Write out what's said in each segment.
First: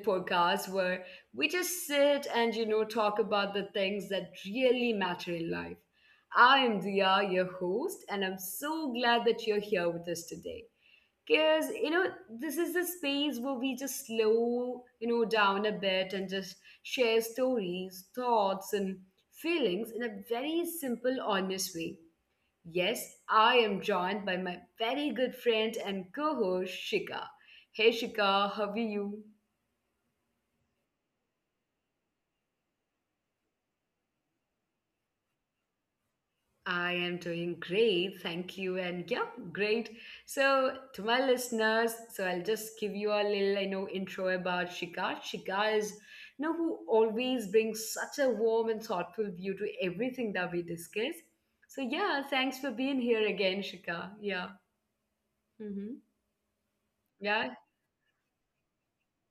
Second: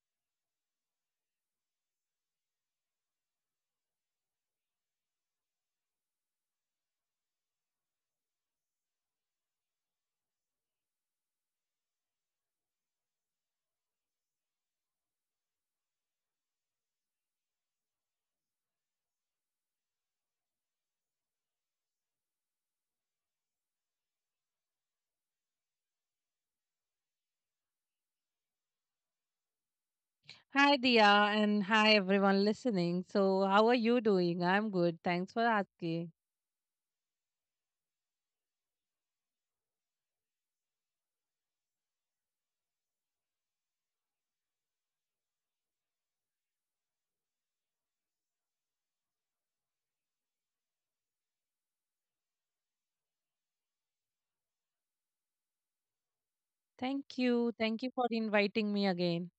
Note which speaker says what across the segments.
Speaker 1: podcast where we just sit and, you know, talk about the things that really matter in life. I am Dia, your host, and I'm so glad that you're here with us today. Because, you know, this is the space where we just slow, you know, down a bit and just share stories, thoughts, and feelings in a very simple, honest way. Yes, I am joined by my very good friend and co host Shika. Hey Shika, how are you?
Speaker 2: Hi, Dia, and hi, everyone listening. So, how are you doing? I'm good. Thanks for asking.
Speaker 1: I am doing great, thank you. And yeah, great. So, to my listeners, so I'll just give you a little, I know, intro about Shika. Shika is, you know, who always brings such a warm and thoughtful view to everything that we discuss. So, yeah, thanks for being here again, Shika. Yeah. Mm-hmm.
Speaker 2: Thank you.
Speaker 1: Yeah,
Speaker 2: Thank you for inviting me again.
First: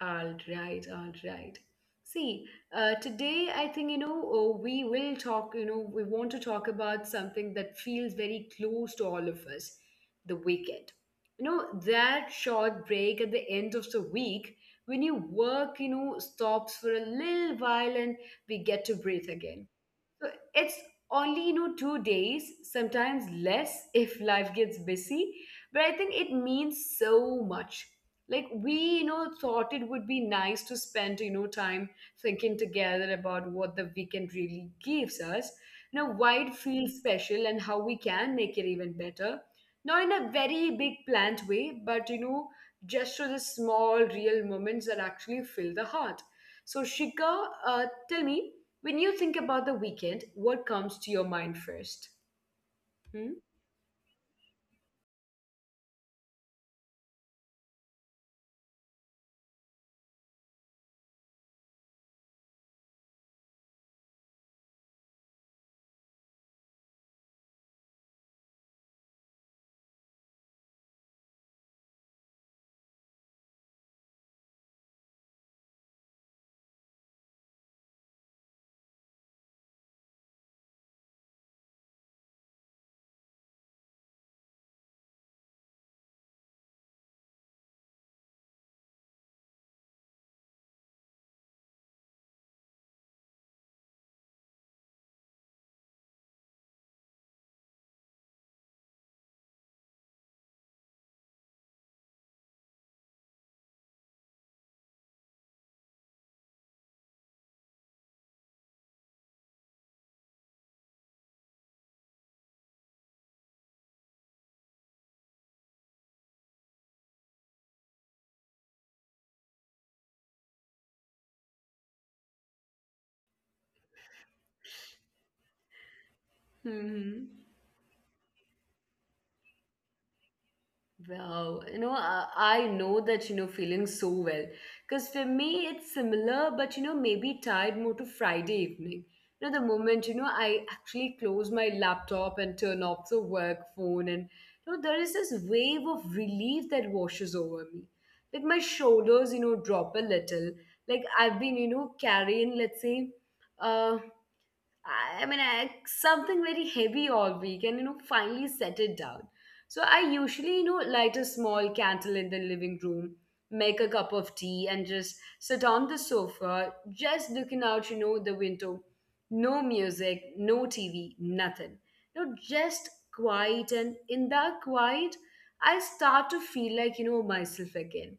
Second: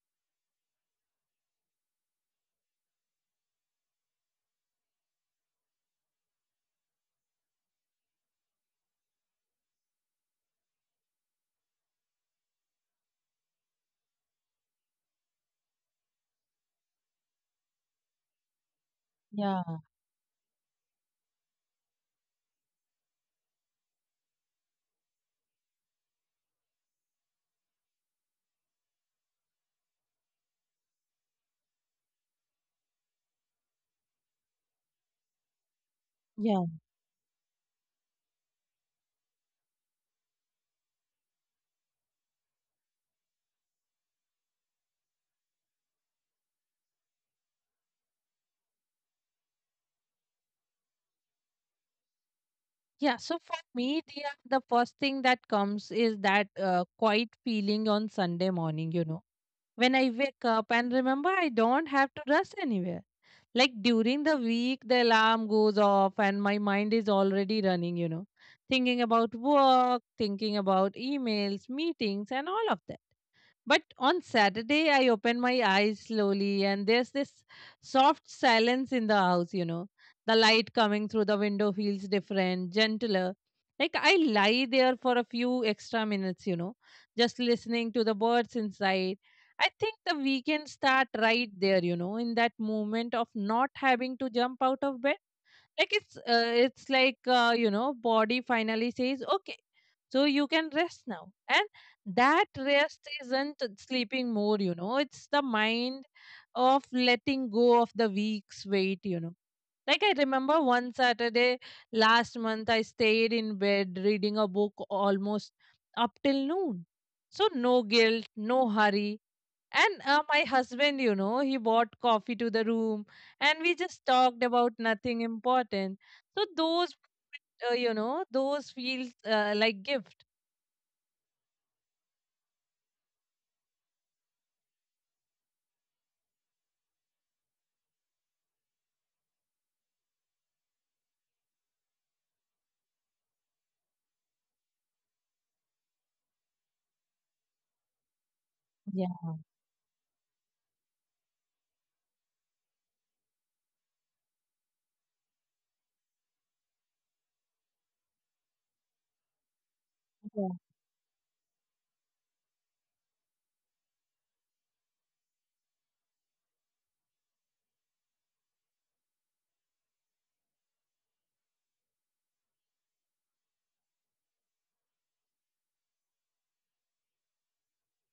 Speaker 1: all right, all right. See, today I think, you know, oh, we will talk, you know, we want to talk about something that feels very close to all of us the weekend. You know, that short break at the end of the week when you work, you know, stops for a little while and we get to breathe again.
Speaker 2: Yeah,
Speaker 1: So it's only, you know, 2 days, sometimes less if life gets busy. But I think it means so much. Like we, you know, thought it would be nice to spend, you know, time thinking together about what the weekend really gives us. You know, why it
Speaker 2: yeah.
Speaker 1: feels special and how we can make it even better. Not in a very big planned way, but you know, just through the small, real moments that actually fill the heart. So, Shika, tell me, when you think about the weekend, what comes to your mind first?
Speaker 2: Yeah,
Speaker 1: Hmm?
Speaker 2: so for me, Dia, the first thing that comes is that quiet feeling on Sunday morning, when I wake up and remember I don't have to rush anywhere. Like during the week, the alarm goes off and my mind is already running, thinking about work, thinking about emails, meetings, and all of that. But on Saturday, I open my eyes slowly, and there's this soft silence in the house. The light coming through the window feels different, gentler. Like I lie there for a few extra minutes, just listening to the birds inside. I think the weekend start right there, in that moment of not having to jump out of bed, like it's like body finally says okay, so you can rest now. And that rest isn't sleeping more, it's the mind of letting go of the week's weight. Like I remember, one Saturday last month I stayed in bed reading a book almost up till noon. So no guilt, no hurry. And my husband, he bought coffee to the room and we just talked about nothing important. So those,
Speaker 1: Hmm?
Speaker 2: uh, you know, those feels like gift.
Speaker 1: Wow, you know, I know that you know feeling so well because for me it's similar, but you know, maybe tied more to Friday evening. You know, the moment you know I actually close my laptop and turn off the work phone, and you know, there is this wave of relief that washes over me. Like my shoulders,
Speaker 2: Yeah.
Speaker 1: you know, drop a little. Like I've been, you know, carrying, let's say, uh, I mean, something very heavy all week and, you know, finally set it down. So I usually, you know, light a small candle in the living room, make a cup of tea, and just sit on the sofa, just looking out, you know, the window. No music, no TV, nothing. You know, just quiet. And in that quiet, I start to feel like, you know, myself again.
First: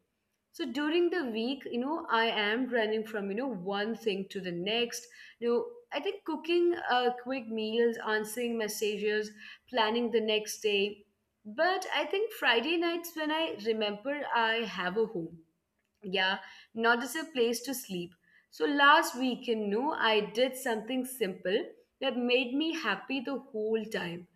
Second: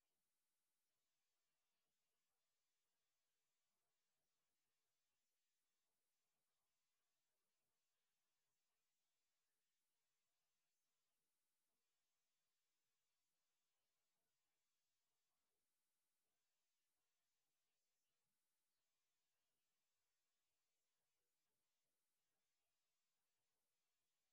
Speaker 1: So during the week, you know, I am running from, you know, one thing to the next. You know, I think cooking quick meals, answering messages, planning the next day. But I think Friday nights when I remember I have a home. Yeah, not as a place to sleep. So last weekend, no, I did something simple that made me happy the whole time.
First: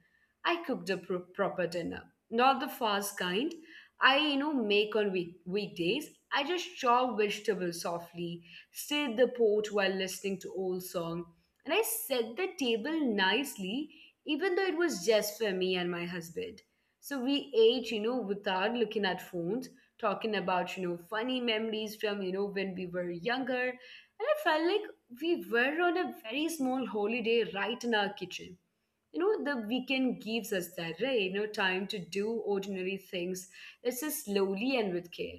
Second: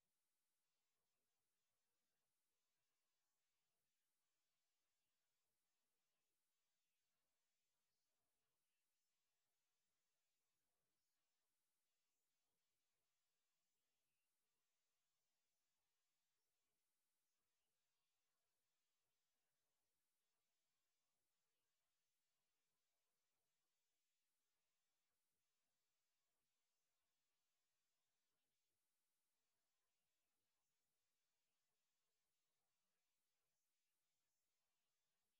Speaker 1: I cooked a proper dinner, not the fast kind I, you know, make on weekdays. I just chopped vegetables softly, stirred the pot while listening to old song, and I set the table nicely, even though it was just for me and my husband. So we ate, you know, without looking at phones talking about, you know, funny memories from, you know, when we were younger. And I felt like we were on a very small holiday right in our kitchen. You know, the weekend gives us that, right? You know, time to do ordinary things. It's just slowly and with care.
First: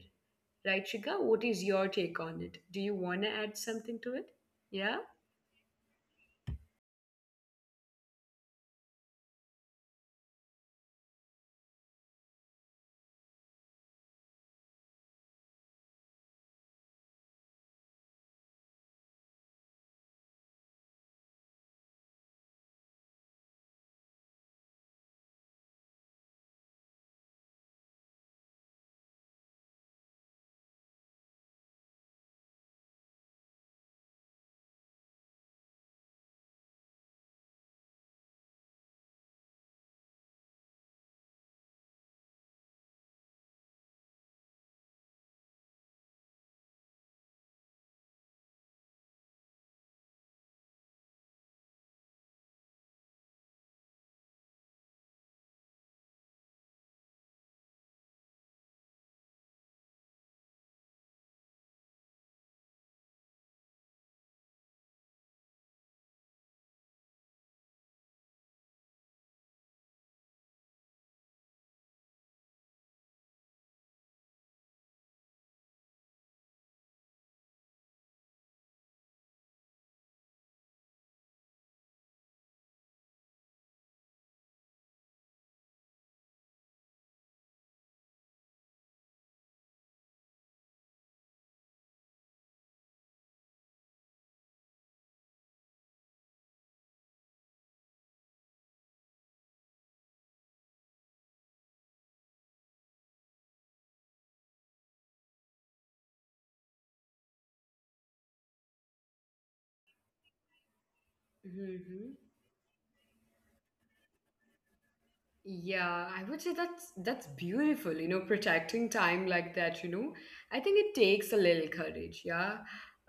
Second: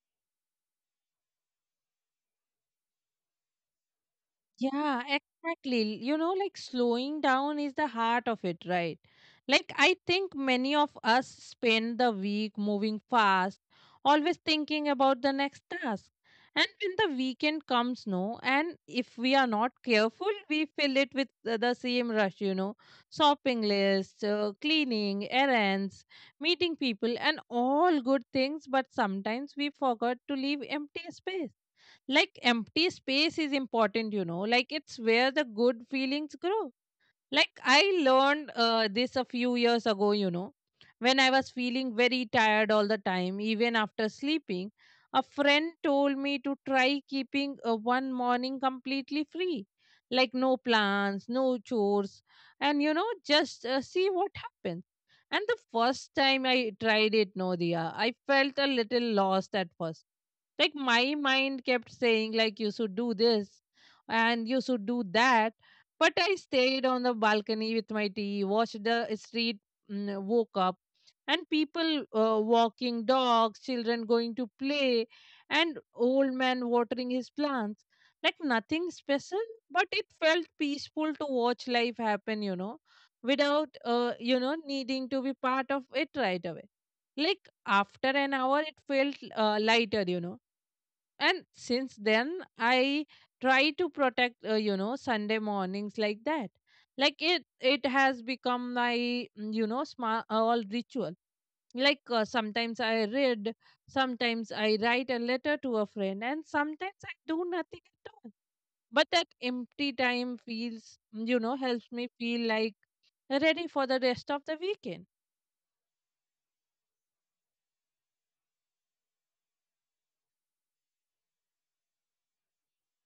Speaker 1: Right, Shika? What is your take on it? Do you want to add something to it? Yeah?
Speaker 2: Yeah, exactly. Like slowing down is the heart of it, right? Like, I think many of us spend the week moving fast, always thinking about the next task. And when the weekend comes, no, and if we are not careful, we fill it with the same rush, shopping lists, cleaning, errands, meeting people, and all good things. But sometimes we forgot to leave empty space, like empty space is important, like it's where the good feelings grow. Like I learned this a few years ago, when I was feeling very tired all the time, even after sleeping, a friend told me to try keeping one morning completely free, like no plans, no chores, and just see what happens. And the first time I tried it, Nodia, I felt a little lost at first, like my mind kept saying, like, you should do this and you should do that. But I stayed on the balcony with my tea, watched the street, woke up, and people walking dogs, children going to play, and old man watering his plants. Like nothing special, but it felt peaceful to watch life happen, without needing to be part of it right away. Like after an hour, it felt lighter, and since then I try to protect Sunday mornings like that. Like it has become my small all ritual. Like sometimes I read, sometimes I write a letter to a friend, and sometimes I do nothing at all. But that empty time feels, helps me
Speaker 1: Mm-hmm.
Speaker 2: feel like ready for the rest of the weekend.
Speaker 1: Yeah, I would say that's beautiful, you know, protecting time like that, you know. I think it takes a little courage, yeah.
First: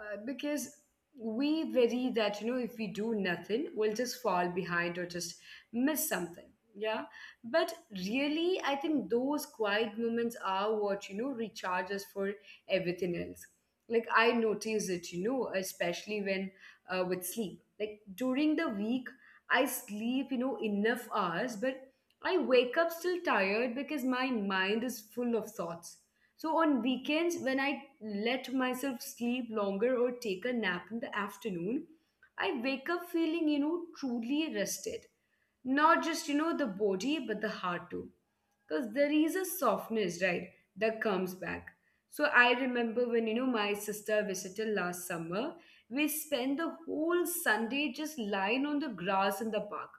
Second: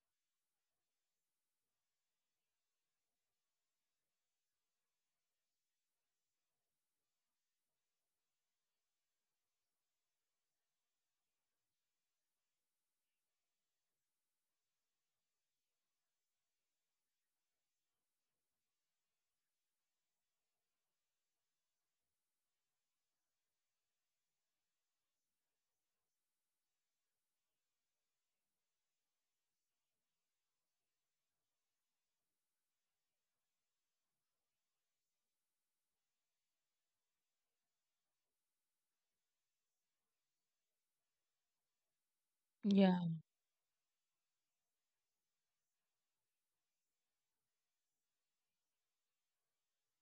Speaker 1: Because we worry that, you know, if we do nothing, we'll just fall behind or just miss something, yeah. But really, I think those quiet moments are what, you know, recharge us for everything else. Like I notice it, you know, especially when with sleep. Like during the week, I sleep, you know, enough hours, but I wake up still tired because my mind is full of thoughts. So on weekends, when I let myself sleep longer or take a nap in the afternoon, I wake up feeling, you know, truly rested. Not just, you know, the body, but the heart too. Because there is a softness, right, that comes back. So I
Speaker 2: Yeah,
Speaker 1: remember when, you know, my sister visited last summer, we spent the whole Sunday just lying on the grass in the park,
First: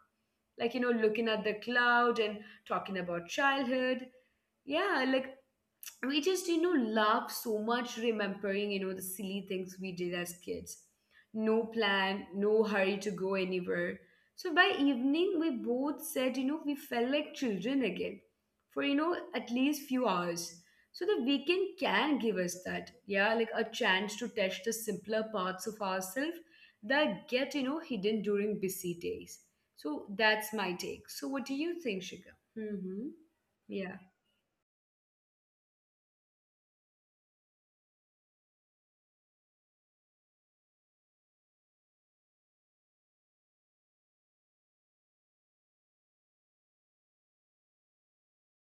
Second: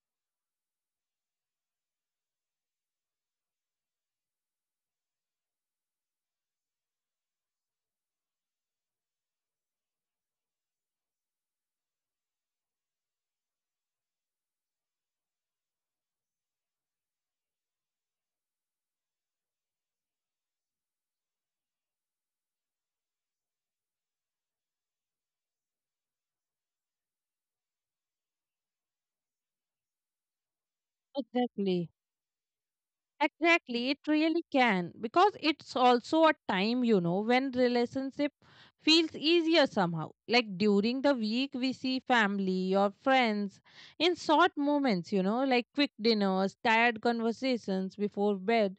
Speaker 1: like, you know, looking at the cloud and talking about childhood. Yeah, like we just, you know, laugh so much remembering, you know, the silly things we did as kids. No plan, no hurry to go anywhere. So by evening we both said, you know, we felt like children again for, you know, at least few hours. So the weekend can give us that, yeah, like a chance to test the simpler parts of ourselves that get, you know, hidden during busy days. So that's my take. So what do you
Speaker 2: exactly.
Speaker 1: think, Shiga? Mm-hmm.
Speaker 2: Exactly, it really can, because it's also a time, when relationship feels easier somehow. Like during the week, we see family or friends in short moments, like quick dinners, tired conversations before bed.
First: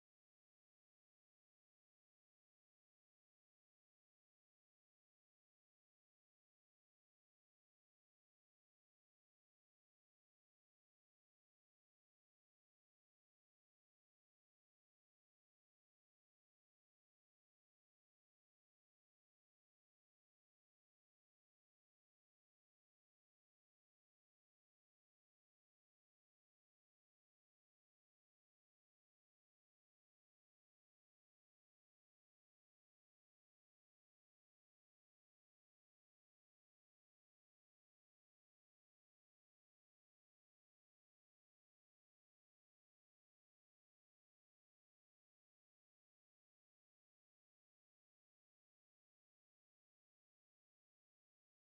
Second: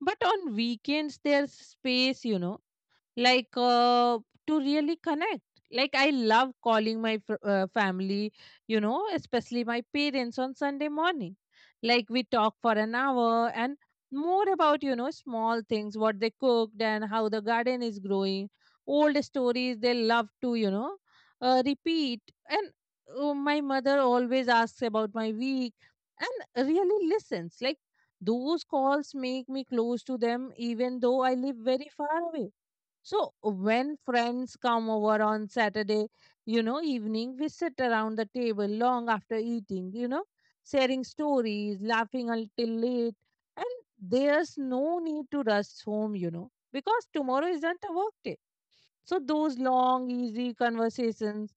Speaker 2: But on weekends, there's space, like to really connect. Like I love calling my family, especially my parents on Sunday morning. Like we talk for an hour and more about small things, what they cooked and how the garden is growing, old stories they love to, repeat. And my mother always asks about my week and really listens. Like those calls make me close to them even though I live very far away. So when friends come over on Saturday, evening, we sit around the table long after eating, sharing stories, laughing until late. And there's no need to rush home, because tomorrow isn't a work day. So those long, easy conversations,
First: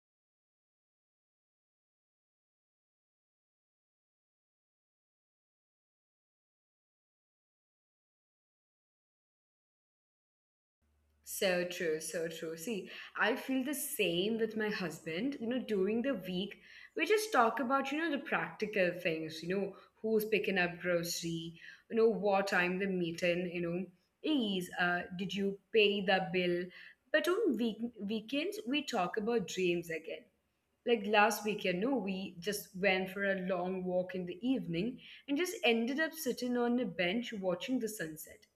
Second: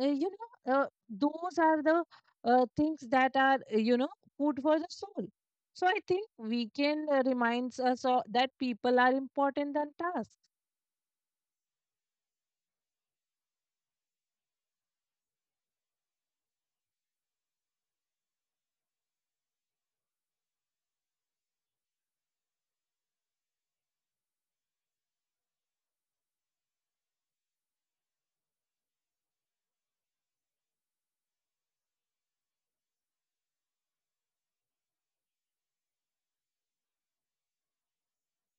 Speaker 2: uh, you know, uh, those are the things that are food for the soul. So I think weekend reminds us that people are important than tasks.
Speaker 1: So true, so true. See, I feel the same with my husband. You know, during the week, we just talk about, you know, the practical things, you know, who's picking up grocery, you know, what time the meeting, you know, is, did you pay the bill? But on week weekends, we talk about dreams again. Like last weekend, no, we just went for a long walk in the evening and just ended up sitting on a bench watching the sunset.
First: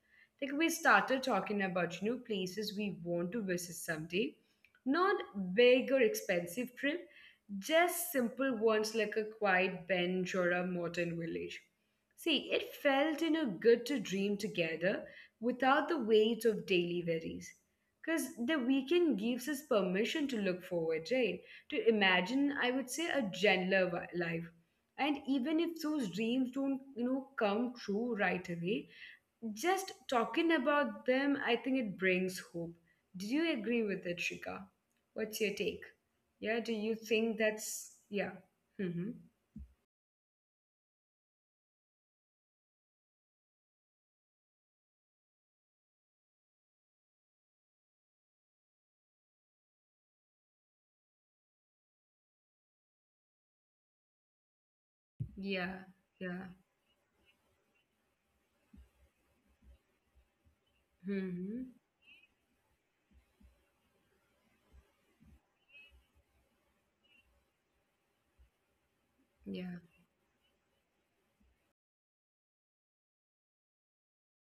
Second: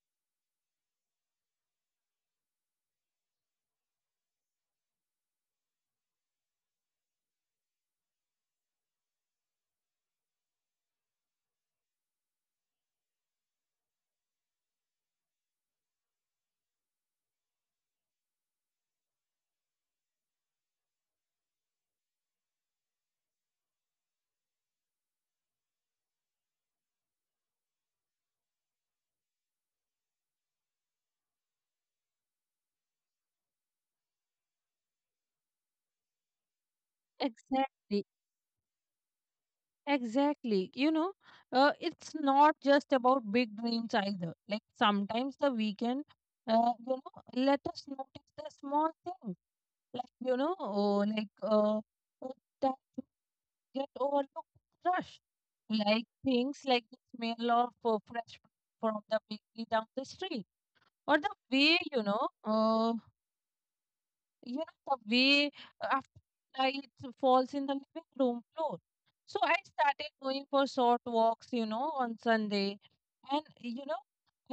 Speaker 1: Like we started talking about, you know, places we want to visit someday. Not big or expensive trip, just simple ones like a quiet bench or a modern village. See, it felt, you know, good to dream together without the weight of daily worries. Because the weekend gives us permission to look forward, right? To imagine, I would say, a gentler life. And even if those dreams don't, you know, come true right away, just talking about them, I think it brings hope. Do you agree with it, Shika? What's your take? Yeah? Do you think that's
Speaker 2: Exactly.
Speaker 1: yeah? Mm-hmm.
Speaker 2: Exactly. It's not just about big dreams either. Like sometimes the weekend, uh, you know, let us notice the small thing. Like, oh, like uh, that you get overlooked rush.
Speaker 1: Yeah.
Speaker 2: Like
Speaker 1: Yeah.
Speaker 2: things like the smell of fresh fruit from the bakery down the street. Or the
Speaker 1: Mm-hmm.
Speaker 2: way, the way after light falls in the living room floor. So I
Speaker 1: Yeah.
Speaker 2: started going for short walks, on Sunday. And,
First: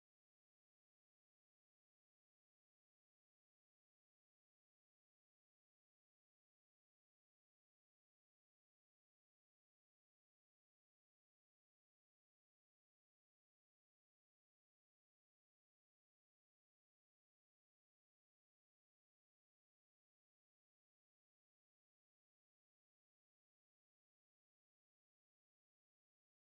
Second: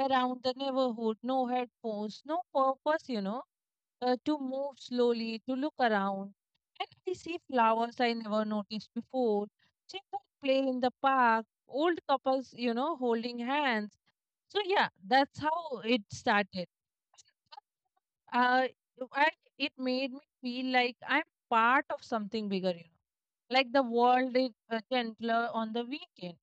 Speaker 2: around the neighborhood, no headphones, no purpose, to move slowly, to look around. And I see flowers I never noticed before. Children play in the park, old couples, holding hands. So yeah, that's how it started, uh, I it made me feel like I'm part of something bigger, Like the world is gentler on the weekend.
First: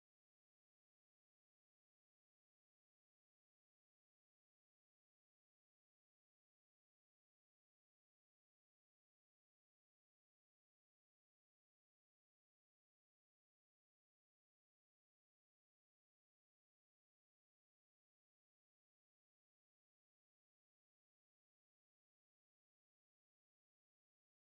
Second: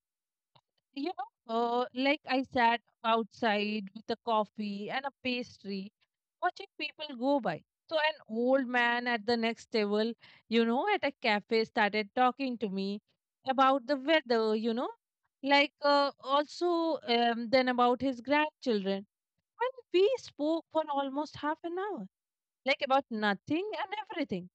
Speaker 2: Like I sat outside with a coffee and a pastry, watching people go by. So an old man at the next table, at a cafe, started talking to me about the weather. Like also then about his grandchildren. And we spoke for almost half an hour, like about nothing and everything.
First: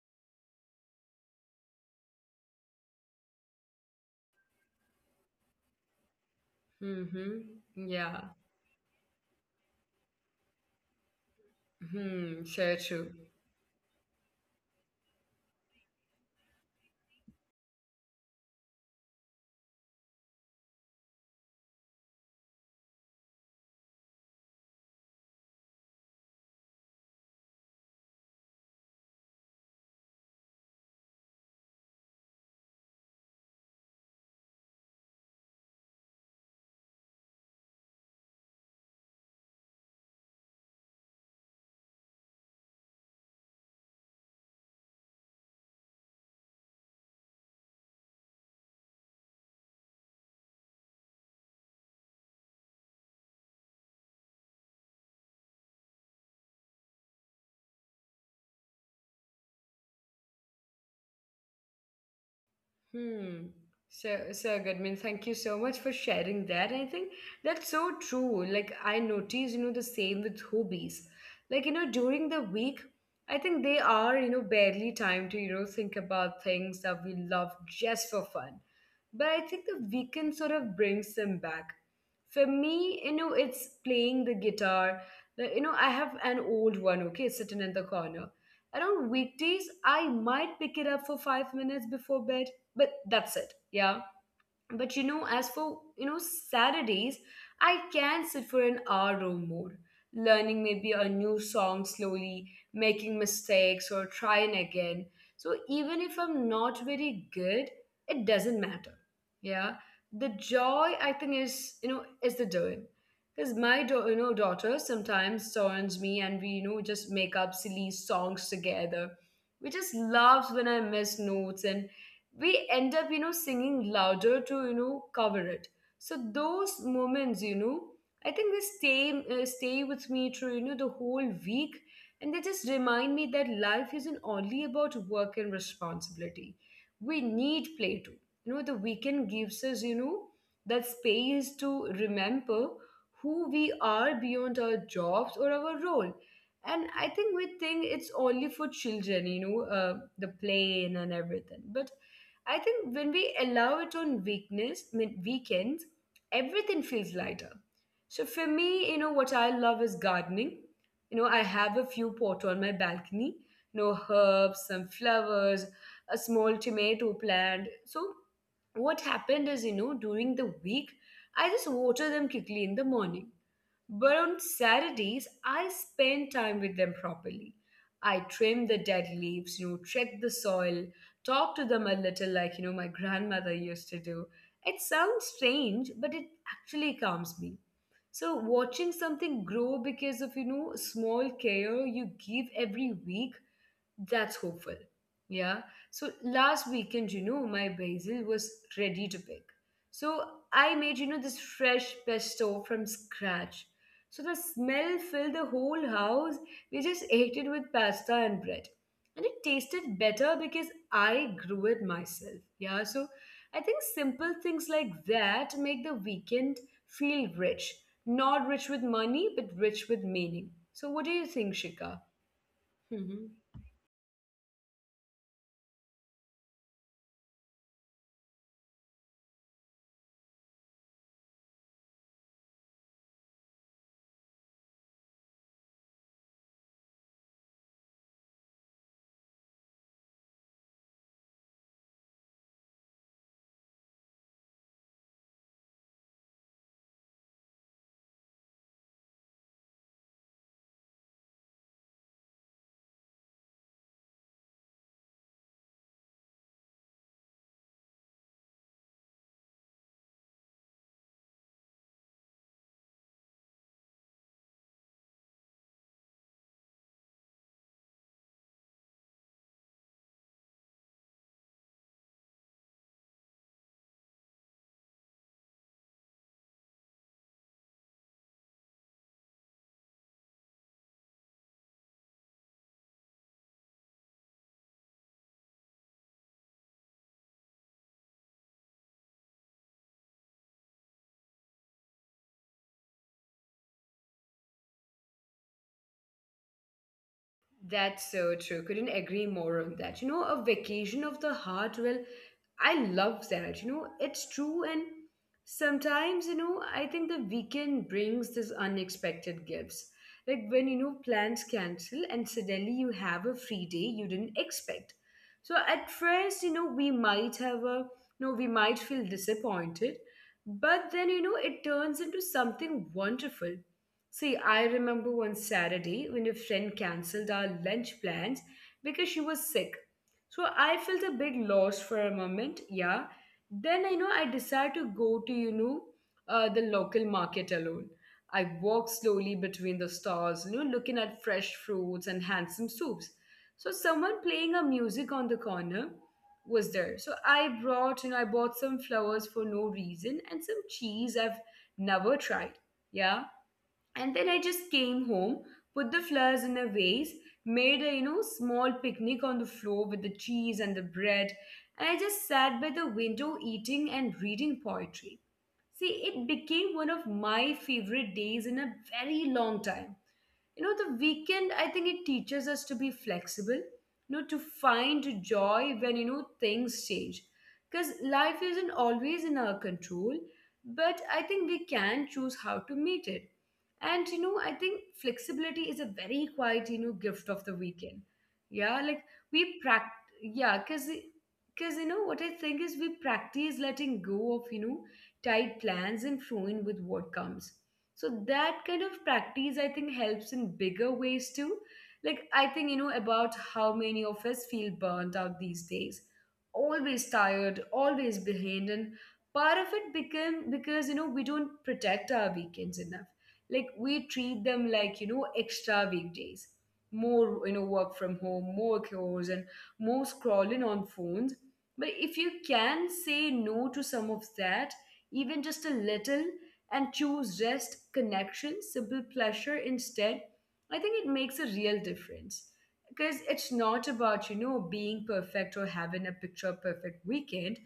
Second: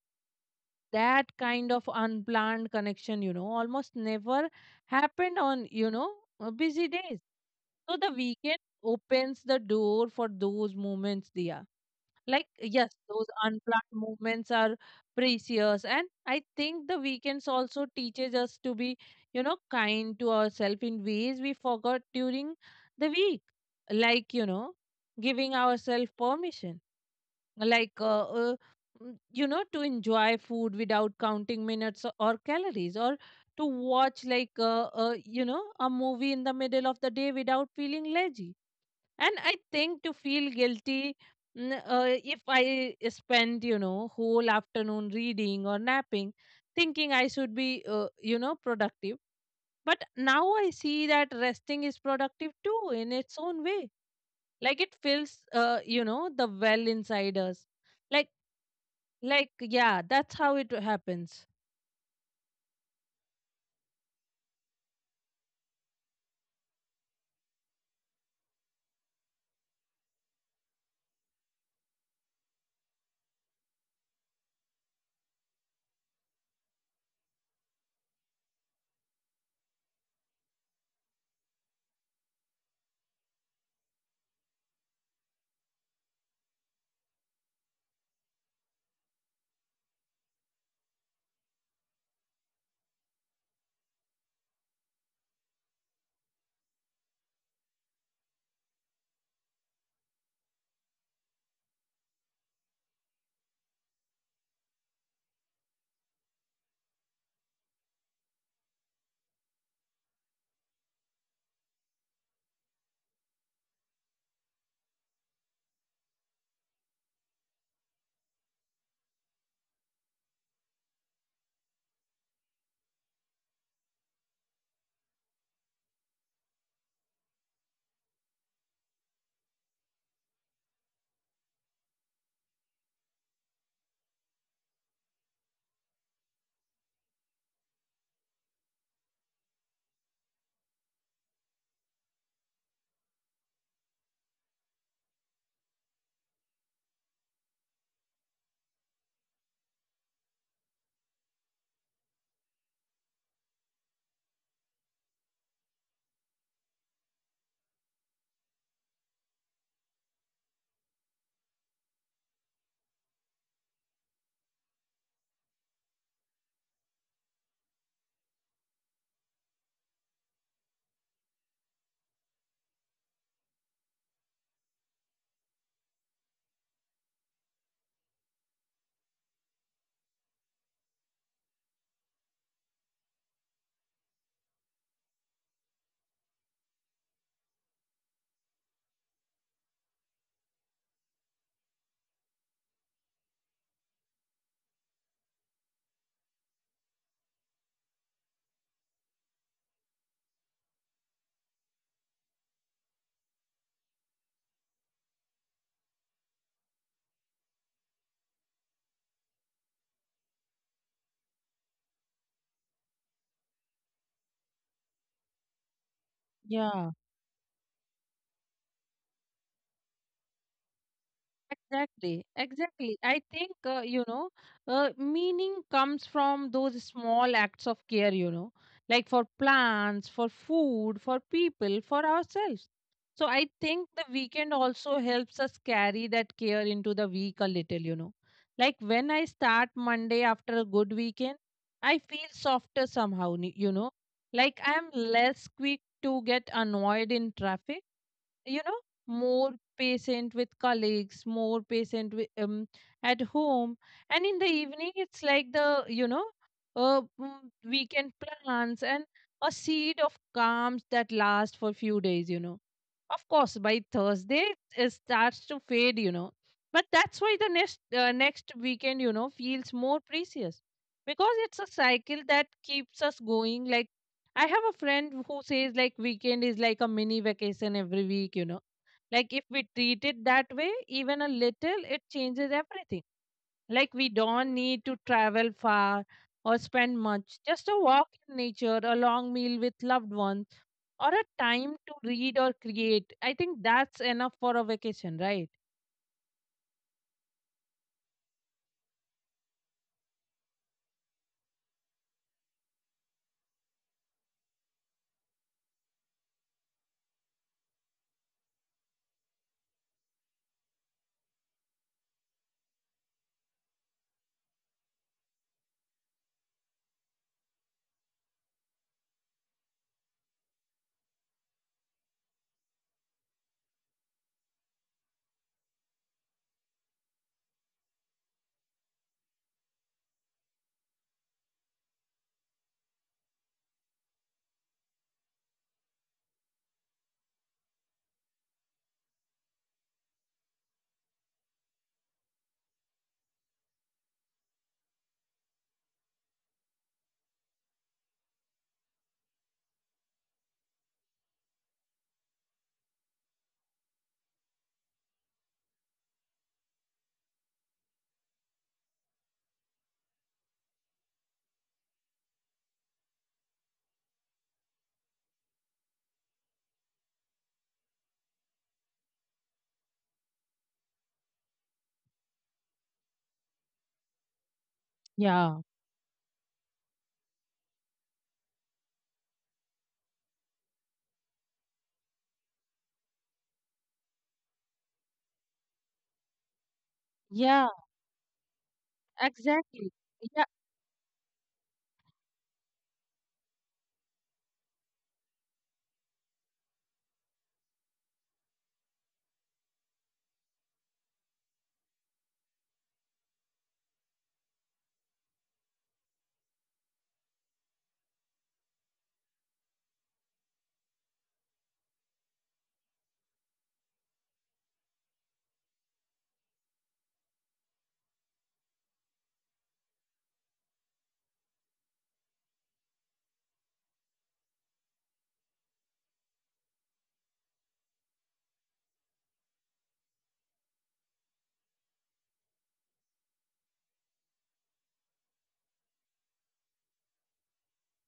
Speaker 2: That kind of unplanned connection, almost never happened on, busy days.
Speaker 1: Mm-hmm.
Speaker 2: So the
Speaker 1: Yeah.
Speaker 2: weekend opens the door for those moments, Dia.
Speaker 1: Hmm,
Speaker 2: Like,
Speaker 1: sure,
Speaker 2: yes,
Speaker 1: true.
Speaker 2: those unplanned moments are precious. And I think the weekends also teaches us to be, kind to ourselves in ways we forgot during the week. Like, giving ourselves permission, like to enjoy food without counting minutes or calories, or to watch, like a movie in the middle of the day without feeling lazy. And I think to feel guilty, if I spend, whole afternoon reading or napping, thinking I should be productive. But now I see that resting is productive too, in its own way. Like it fills, the well inside us, like. Like, yeah, that's how it happens.
Speaker 1: Hmm. So, so good. I mean, thank you so much for sharing that. I think that's so true. Like, I notice, you know, the same with hobbies. Like, you know, during the week, I think they are, you know, barely time to, you know, think about things that we love just for fun. But I think the weekend sort of brings them back. For me, you know, it's playing the guitar. Like, you know, I have an old one, okay, sitting in the corner. And on weekdays, I might pick it up for 5 minutes before bed, but that's it, yeah. But you know, as for, you know, Saturdays, I can sit for an hour or more learning maybe a new song, slowly making mistakes or trying again. So even if I'm not very good, it doesn't matter, yeah. The joy, I think, is, you know, is the doing. Because my you know daughter sometimes turns me and we, you know, just make up silly songs together. We just laughs when I miss notes and we end up, you know, singing louder to, you know, cover it. So those moments, you know, I think they stay with me through, you know, the whole week. And they just remind me that life isn't only about work and responsibility. We need play too. You know, the weekend gives us, you know, that space to remember who we are beyond our jobs or our role. And I think we think it's only for children, you know, the plane and everything, but I think when we allow it on weakness, mean weekends, everything feels lighter. So for me, you know, what I love is gardening. You know, I have a few pot on my balcony, you know, herbs, some flowers, a small tomato plant. So what happened is, you know, during the week, I just water them quickly in the morning. But on Saturdays, I spend time with them properly. I trim the dead leaves, you know, check the soil, talk to them a little like, you know, my grandmother used to do. It sounds strange, but it actually calms me. So watching something grow because of, you know, small care you give every week, that's hopeful. Yeah. So last weekend, you know, my basil was ready to pick. So I made, you know, this fresh pesto from scratch. So the smell filled the whole house. We just ate it with pasta and bread. And it tasted better because I grew it myself. Yeah. So I think simple things like that make the weekend
Speaker 2: Yeah,
Speaker 1: feel rich. Not rich with money, but rich with meaning. So what do you think, Shika?
Speaker 2: exactly. Exactly. I think, meaning comes from those small acts of care, like for plants, for food, for people, for ourselves. So I think the weekend also helps us carry that care into the week a little, Like when I start Monday after a good weekend, I feel softer somehow. Like I'm less quick to get annoyed in traffic, you know more patient with colleagues, more patient with, at home. And in the evening it's like the, uh, mm, weekend plans and a seed of calm that lasts for few days. Of course by Thursday it starts to fade, but that's why the next weekend, feels more precious. Because it's a cycle that keeps us going. Like I have a friend who says like weekend is like a mini vacation every week. Like if we treat it that way, even a little, it changes everything. Like we don't need to travel far or spend much. Just a walk in nature, a long meal with loved ones, or a time to read or create. I think that's enough for a vacation, right?
Speaker 1: That's so true. Couldn't agree more on that. A vacation of the heart. Well, I love that. It's true. And sometimes, I think the weekend brings this unexpected gifts. Like when, plans cancel and suddenly you have a free day you didn't expect. So at first, we might feel disappointed, but then, it turns into something wonderful. See, I remember one Saturday when a friend cancelled our lunch plans because she was sick. So I felt a bit lost for a moment, yeah. Then I know I decided to go to, the local market alone. I walked slowly between the stalls, looking at fresh fruits and handsome soups. So someone playing a music on the corner was there. So I brought, you know, I bought some flowers for no reason and some cheese I've never tried. Yeah. And then I just came home, put the flowers in a vase, made a small picnic on the floor with the cheese and the bread, and I just sat by the window eating and reading poetry. See, it became one of my favorite days in a very long time. The weekend, I think, it teaches us to be flexible, to find
Speaker 2: Yeah.
Speaker 1: joy when things change, because life isn't always in our control, but I think we can choose how to meet it. And I think flexibility is a very quiet, gift of the
Speaker 2: Yeah,
Speaker 1: weekend. Yeah, like we
Speaker 2: exactly.
Speaker 1: practice.
Speaker 2: Yeah,
Speaker 1: Yeah, because you know what I think is, we practice letting go of, you know, tight plans and flowing with what comes. So that kind of practice, I think, helps in bigger ways too. Like, I think about how many of us feel burnt out these days, always tired, always behind. And part of it become because we don't protect our weekends enough. Like we treat them like extra weekdays, more work from home, more chores, and more scrolling on phones. But if you can say no to some of that, even just a little, and choose rest, connection, simple pleasure instead, I think it makes a real difference. Because it's not about, being perfect or having a picture perfect weekend.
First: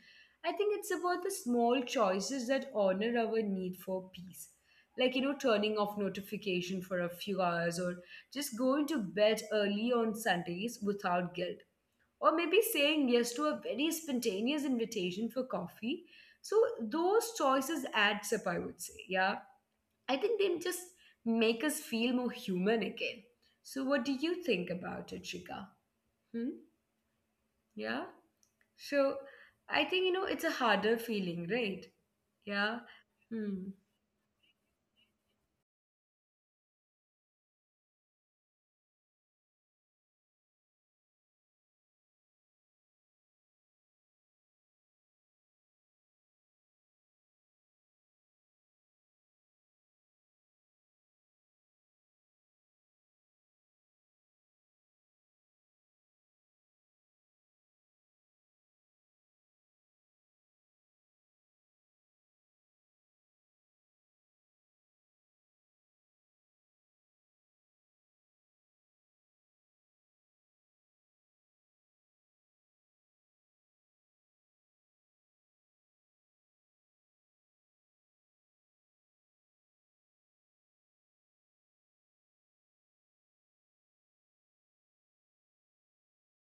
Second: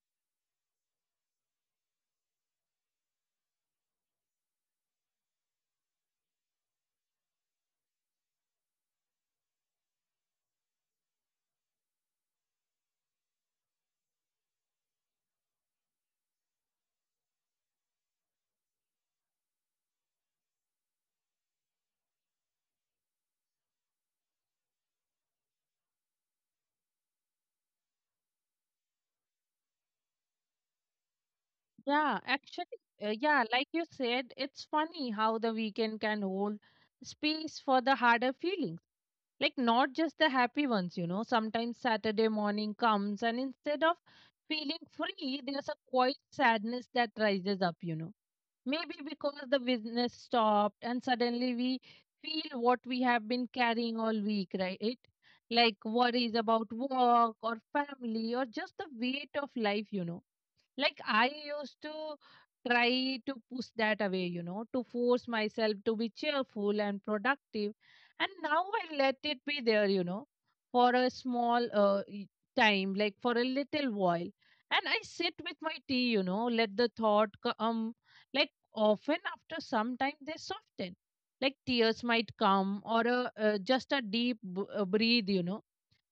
Speaker 1: I think it's about the small choices that honor our need for peace. Like, turning off notification for a few hours, or just going to bed early on Sundays without guilt, or maybe saying yes to a very spontaneous invitation for coffee. So those choices adds up, I would say. Yeah. I think they just make us feel more human again. So what do you think about it, Shika? Hmm? Yeah. So I think it's a harder feeling, right?
Speaker 2: yeah,
Speaker 1: Yeah.
Speaker 2: actually,
Speaker 1: Hmm.
Speaker 2: yeah, like you said, it's funny how the weekend can hold space for the harder feelings. Like, not just the happy ones. Sometimes Saturday morning comes and instead of feeling free, there's a quiet sadness that rises up. Maybe because the business stopped and suddenly we feel what we have been carrying all week, right? Like worries about work or family or just the weight of life. Like I used to try to push that away, to force myself to be cheerful and productive. And now I let it be there, for a small time, like for a little while. And I sit with my tea, let the thought come. Like often after some time they soften. Like tears might come, or a, just a deep breathe.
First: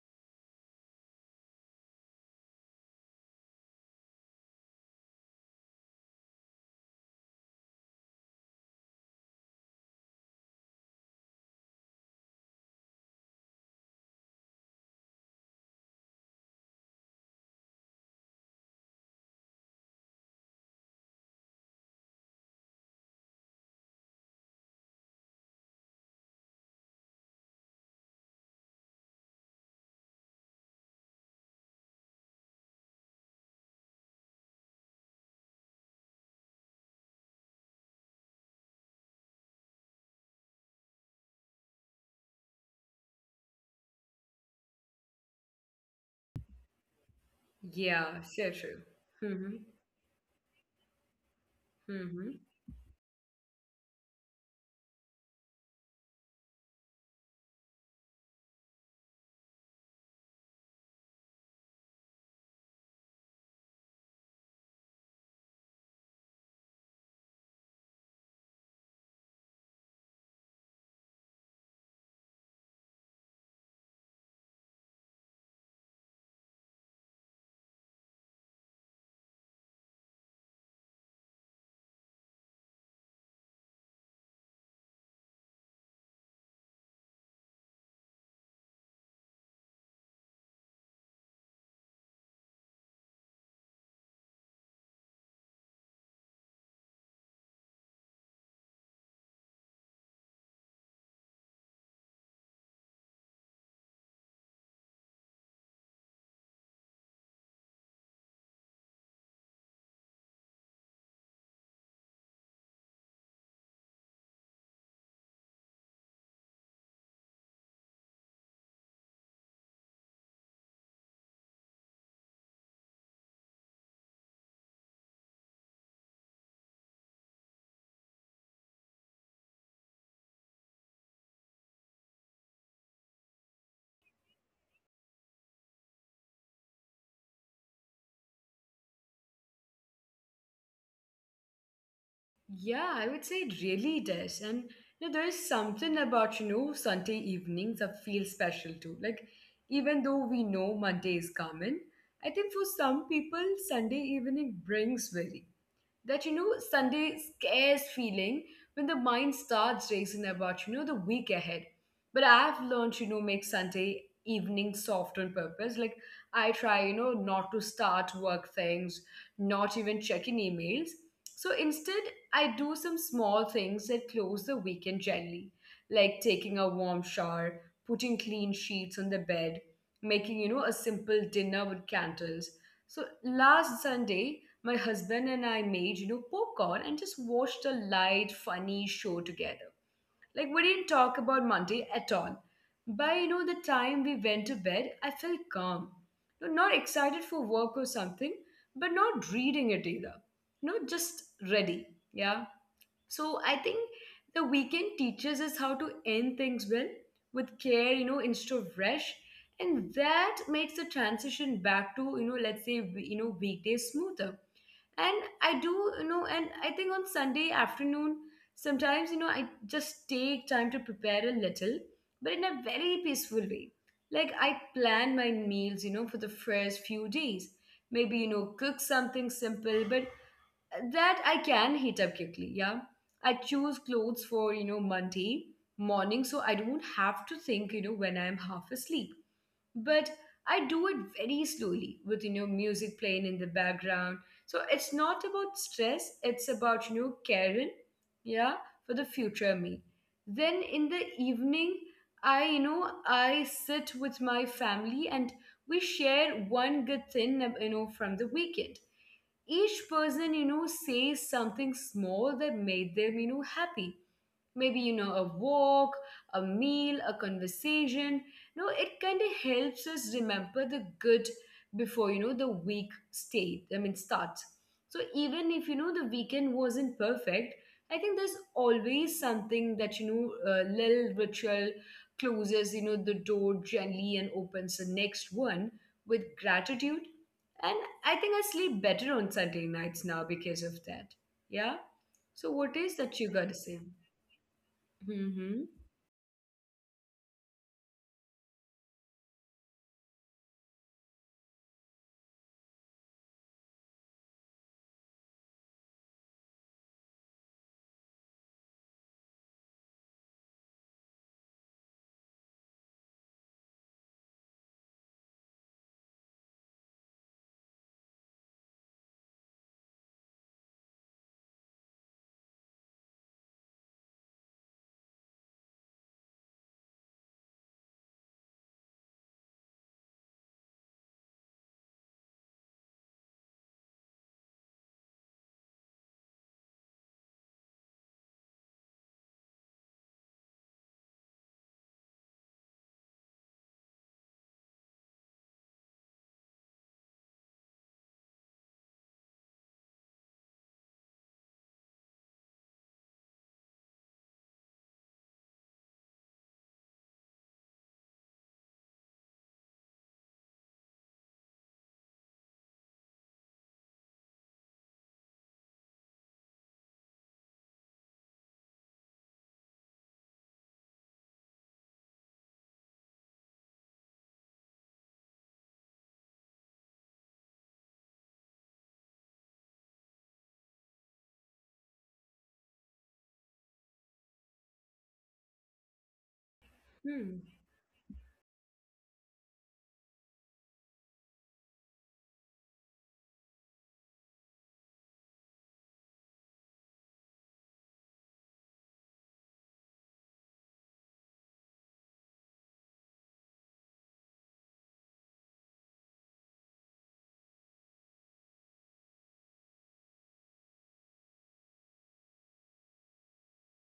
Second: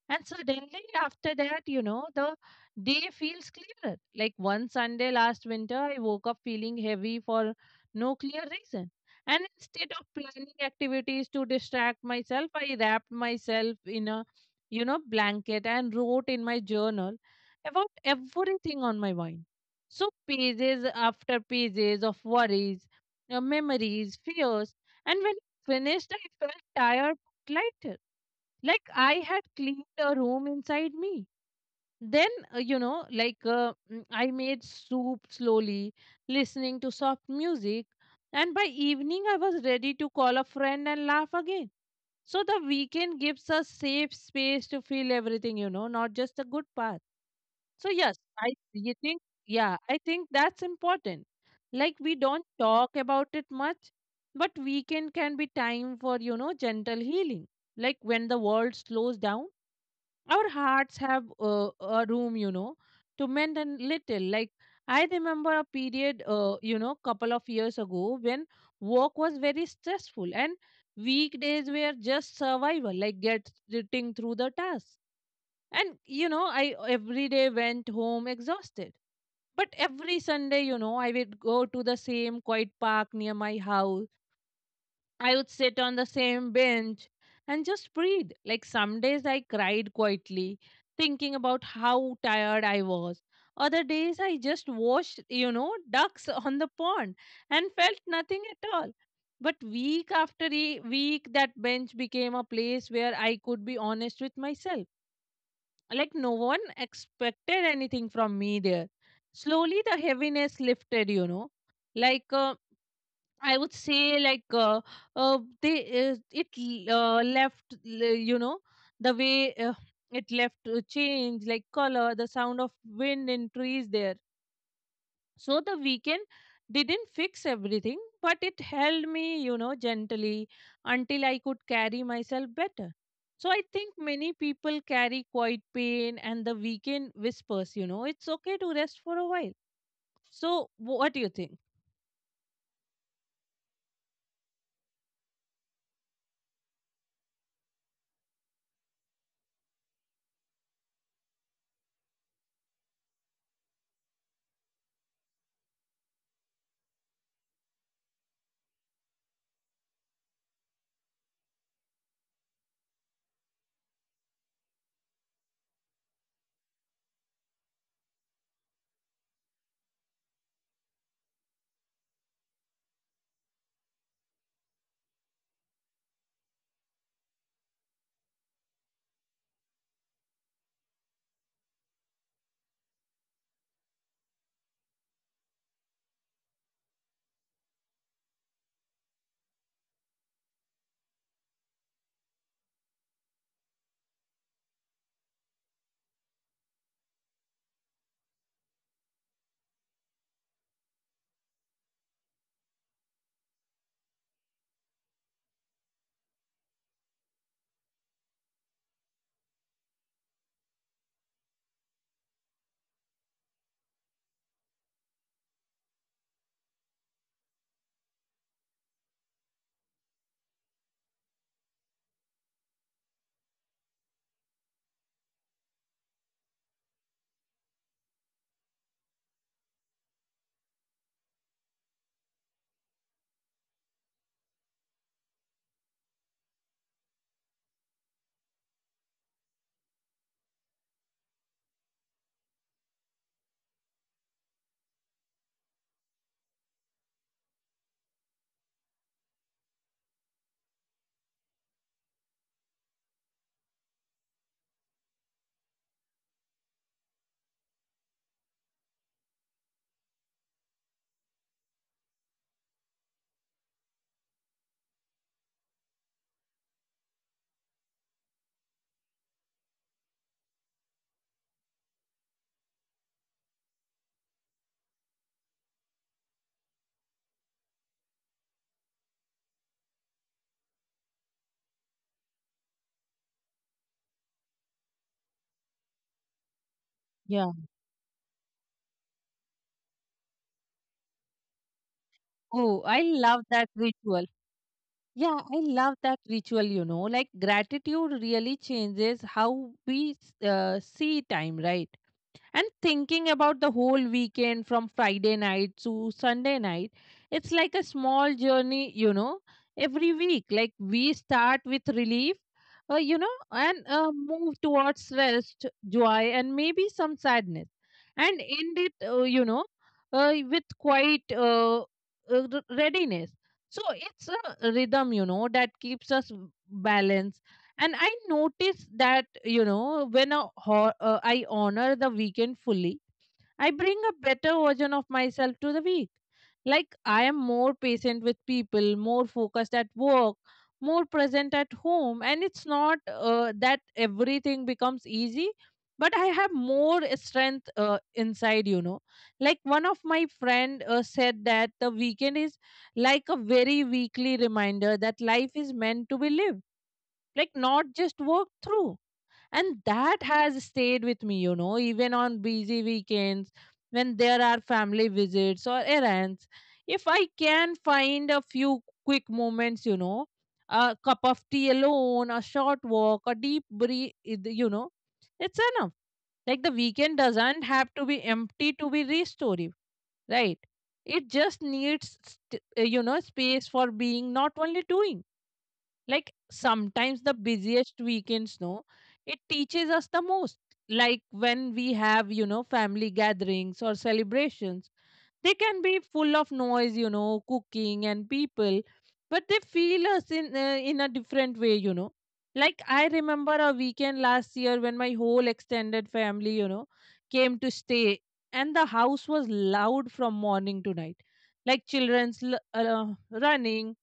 Speaker 2: And suddenly, after that, the day feels clearer. Like one Sunday last winter, I woke up feeling heavy for no clear reason. And instead of planning activities to distract myself, I wrapped myself in a, you know, blanket and wrote in my journal about everything on my mind. So, pages after pages of worries, memories, fears. And when finished, I felt tired but lighter, like I had cleaned a room inside me. Then, I made soup slowly, listening to soft music, and by evening I was ready to call a friend and laugh again. So the weekend gives us safe space to feel everything, you know, not just a good part. So yes,
Speaker 1: Yeah, so
Speaker 2: I
Speaker 1: true.
Speaker 2: you think
Speaker 1: Mm-hmm.
Speaker 2: yeah, I think that's important. Like we
Speaker 1: Mm-hmm.
Speaker 2: don't talk about it much, but weekend can be time for, you know, gentle healing. Like when the world slows down, our hearts have a room, you know, to mend a little. Like I remember a period, you know, couple of years ago when work was very stressful and weekdays were just survival, like getting through the task. And you know, I every day went home exhausted, but every Sunday, you know, I would go to the same quiet park near my house. I would sit on the same bench and just breathe. Like some days I cried quietly, thinking about how tired I was. Other days I just watched, you know, ducks on the pond and felt nothing at all. But week after week, that bench became a place where I could be honest with myself. Like no one expected anything from me there. Slowly the heaviness lifted, you know. Like, I would say like they it l- left l- you know the way It left, change like color the sound of wind in trees there. So the weekend didn't fix everything, but it held me, you know, gently, until I could carry myself better. So I think many people carry quite pain and the weekend whispers, you know, it's okay to rest for a while. So what do you think?
Speaker 1: Yeah, I would say it really does. And there is something about, Sunday evenings that feel special too. Like, even though we know Monday is coming, I think for some people, Sunday evening brings very that Sunday scares feeling, when the mind starts racing about the week ahead. But I've learned to make Sunday evening soft on purpose. Like, I try not to start work things, not even check in emails. So instead, I do some small things that close the weekend gently, like taking a warm shower, putting clean sheets on the bed, making a simple dinner with candles. So last Sunday, my husband and I made, popcorn and just watched a light, funny show together. Like we didn't talk about Monday at all. By the time we went to bed, I felt calm. No, not excited for work or something, but not reading it either. No, just ready. Yeah. So I think the weekend teaches us how to end things well, with care, instead of rush. And that makes the transition back to, let's say, weekdays smoother. And I do. And I think on Sunday afternoon, sometimes I just take time to prepare a little, but in a very peaceful way. Like I plan my meals for the first few days, maybe cook something simple, but that I can heat up quickly. Yeah. I choose clothes for Monday morning, so I don't have to think when I'm half asleep. But I do it very slowly, with music playing in the background. So it's not about stress, it's about caring, yeah, for the future me. Then in the evening, I you know I sit with my family, and we share one good thing from the weekend. Each person says something small that made them happy, maybe a walk, a meal, a conversation. No, it kind of helps us remember the good before, the week state, I mean, starts. So even if, the weekend wasn't perfect, I think there's always something that, little ritual closes, the door gently and opens the next one with gratitude.
Speaker 2: Yeah.
Speaker 1: And I think I sleep better on Sunday nights now because of that. Yeah. So
Speaker 2: Oh,
Speaker 1: what
Speaker 2: I
Speaker 1: is that
Speaker 2: love
Speaker 1: you got to
Speaker 2: that
Speaker 1: say?
Speaker 2: ritual. Yeah, I
Speaker 1: Mm-hmm.
Speaker 2: love that ritual, you know. Like gratitude really changes how we see time, right? And thinking about the whole weekend from Friday night to Sunday night, it's like a small journey, you know, every week. Like we start with relief, you know, and move towards rest, joy, and maybe some sadness, and end it, with quite readiness. So it's a rhythm, you know, that keeps us balanced. And I notice that, you know, when I honor the weekend fully, I bring a better version of myself to the week. Like I am more patient with people, more focused at work, more present at home. And it's not that everything becomes easy, but I have more strength, inside, you know. Like one of my friend, said that the weekend is like a very weekly reminder that life is meant to be lived, like not just work through. And that has stayed with me, you know. Even on busy weekends, when there are family visits or errands, if I can find a few quick moments, you know, a cup of tea alone, a short walk, a deep breath, you know, it's enough. Like the weekend doesn't have to be empty to be restorative, right? It just needs you know, space for being, not only doing. Like sometimes the
Speaker 1: Hmm.
Speaker 2: busiest weekends, no, it teaches us the most. Like when we have, you know, family gatherings or celebrations, they can be full of noise, you know, cooking and people, but they feel us in a different way, you know. Like I remember a weekend last year when my whole extended family, you know, came to stay, and the house was loud from morning to night, like children's running,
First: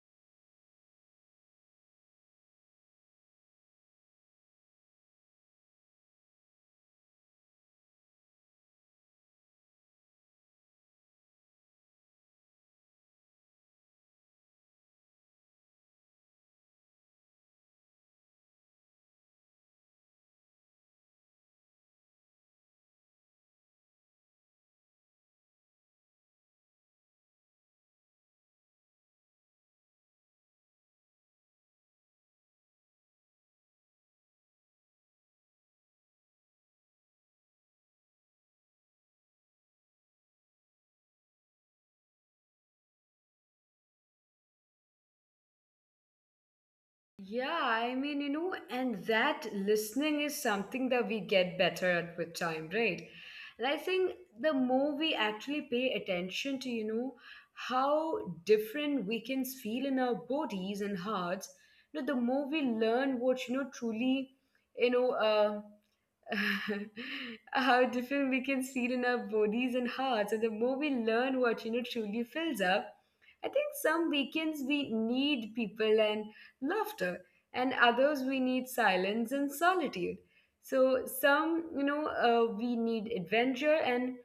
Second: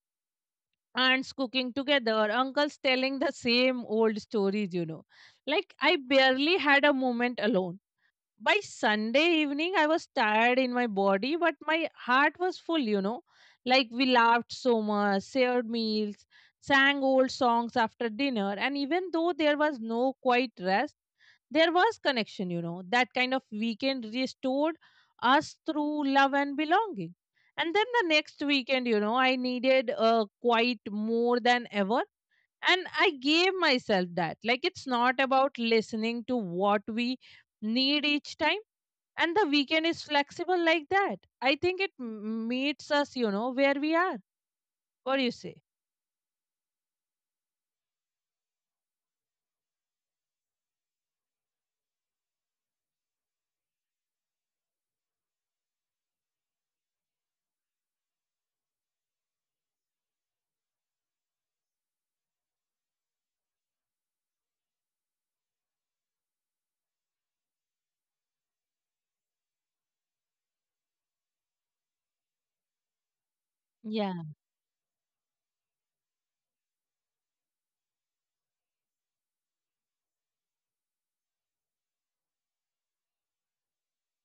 Speaker 2: aunts cooking together, uncles telling the same old stories, you know. Like, I barely had a moment alone. By Sunday evening, I was tired in my body, but my heart was full, you know. Like we laughed so much, shared meals, sang old songs after dinner, and even though there was no quiet rest, there was connection, you know. That kind of weekend restored us through love and belonging. And then the next weekend, you know, I needed a quiet more than ever, and I gave myself that. Like it's not about listening to what we need each time, and the weekend is flexible like that. I think meets us, you know, where we are. What do you say?
Speaker 1: Yeah, I mean, and that listening is something that we get better at with time, right? And I think the more we actually pay attention to, how different we can feel in our bodies and hearts, the more we learn what, truly, you know, uh, how different we can feel in our bodies and hearts. And the more we learn what truly fills up, I think some
Speaker 2: Yeah,
Speaker 1: weekends we need people and laughter, and others we need silence and solitude. So some we need adventure, and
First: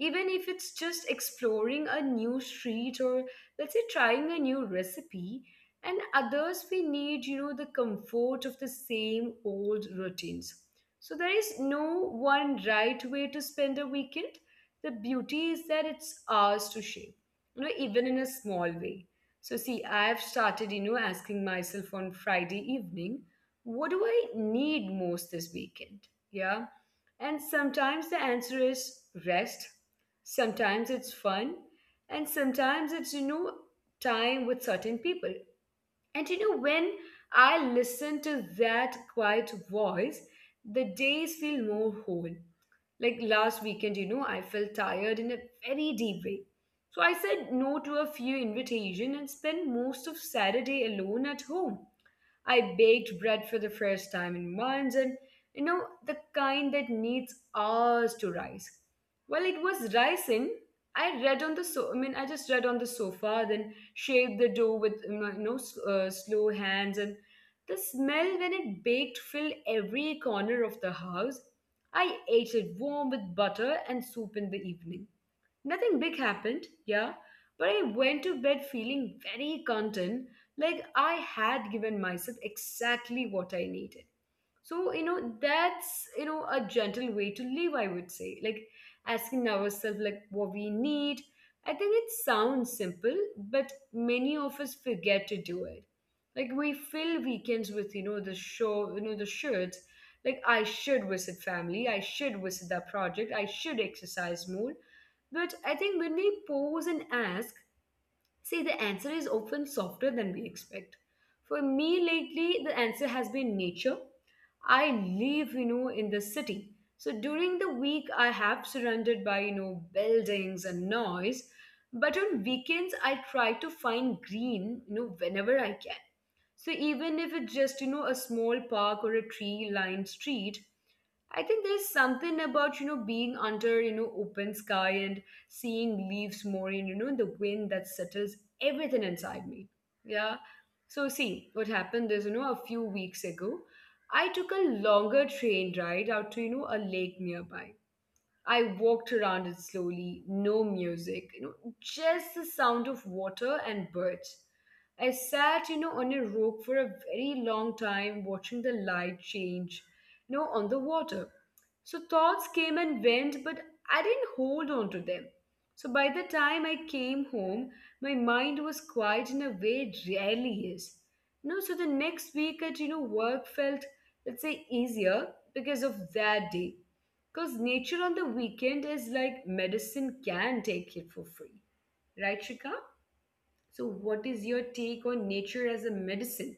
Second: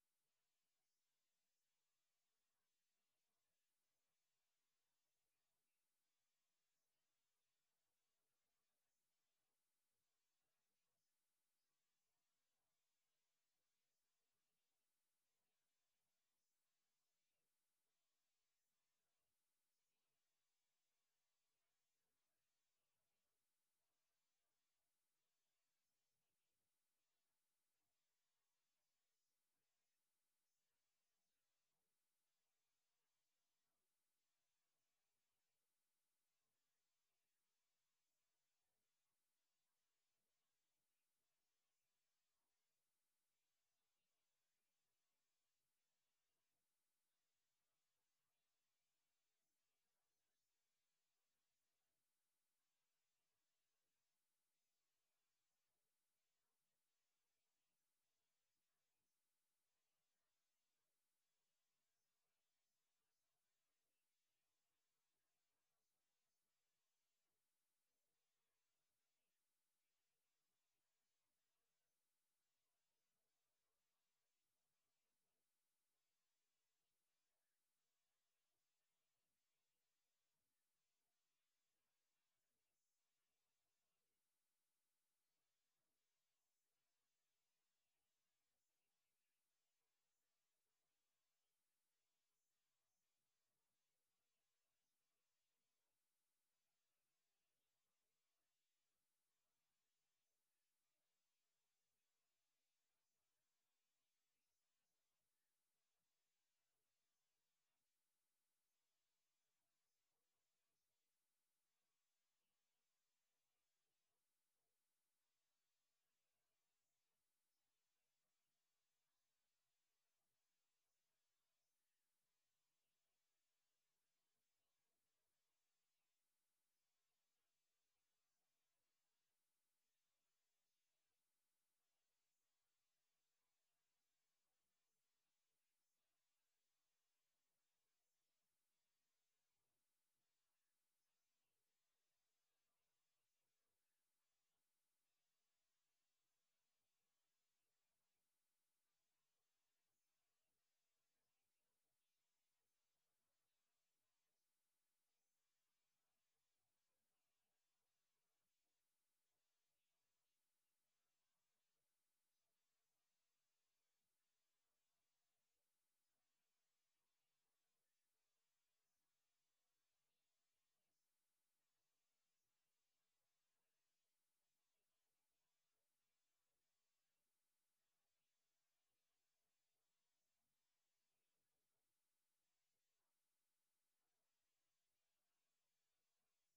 Speaker 1: even if it's just exploring a new street or, let's say, trying a new recipe, and others we need the comfort of the same old routines. So there is no one right way to spend a weekend. The beauty is that it's ours to shape, even in a small way. So see, I've started, asking myself on Friday evening, what do I need most this weekend? Yeah. And sometimes the answer is rest. Sometimes it's fun. And sometimes it's, time with certain people. And when I listen to that quiet voice, the days feel more whole. Like last weekend, I felt tired in a very deep way. So I said no to a few invitations and spent most of Saturday alone at home. I baked bread for the first time in months, and the kind that needs hours to rise. While it was rising, I mean, I just read on the sofa, then shaped the dough with slow hands, and the smell when it baked filled every corner of the house. I ate it warm with butter and soup in the evening. Nothing big happened, yeah, but I went to bed feeling very content, like I had given myself exactly what I needed. So, that's, a gentle way to live, I would say. Like asking ourselves like what we need. I think it sounds simple, but many of us forget to do it. Like we fill weekends with, the show, you know, the shoulds. Like I should visit family, I should visit that project, I should exercise more. But I think when we pause and ask, see, the answer is often softer than we expect. For me lately, the answer has been nature. I live, in the city. So during the week, I have surrounded by, buildings and noise. But on weekends, I try to find green, whenever I can. So even if it's just, a small park or a tree lined street, I think there's something about, being under, open sky and seeing leaves more and, the wind that settles everything inside me. Yeah. So, see, what happened is, a few weeks ago, I took a longer train ride out to, a lake nearby. I walked around it slowly, no music, just the sound of water and birds. I sat, on a rock for a very long time, watching the light change, on the water. So thoughts came and went, but I didn't hold on to them. So by the time I came home, my mind was quiet in a way it rarely is. No, so the next week at work felt, let's say, easier because of that day. Because nature on the weekend is like medicine, can take it for free. Right, Shika? So, what is your take on nature as a medicine?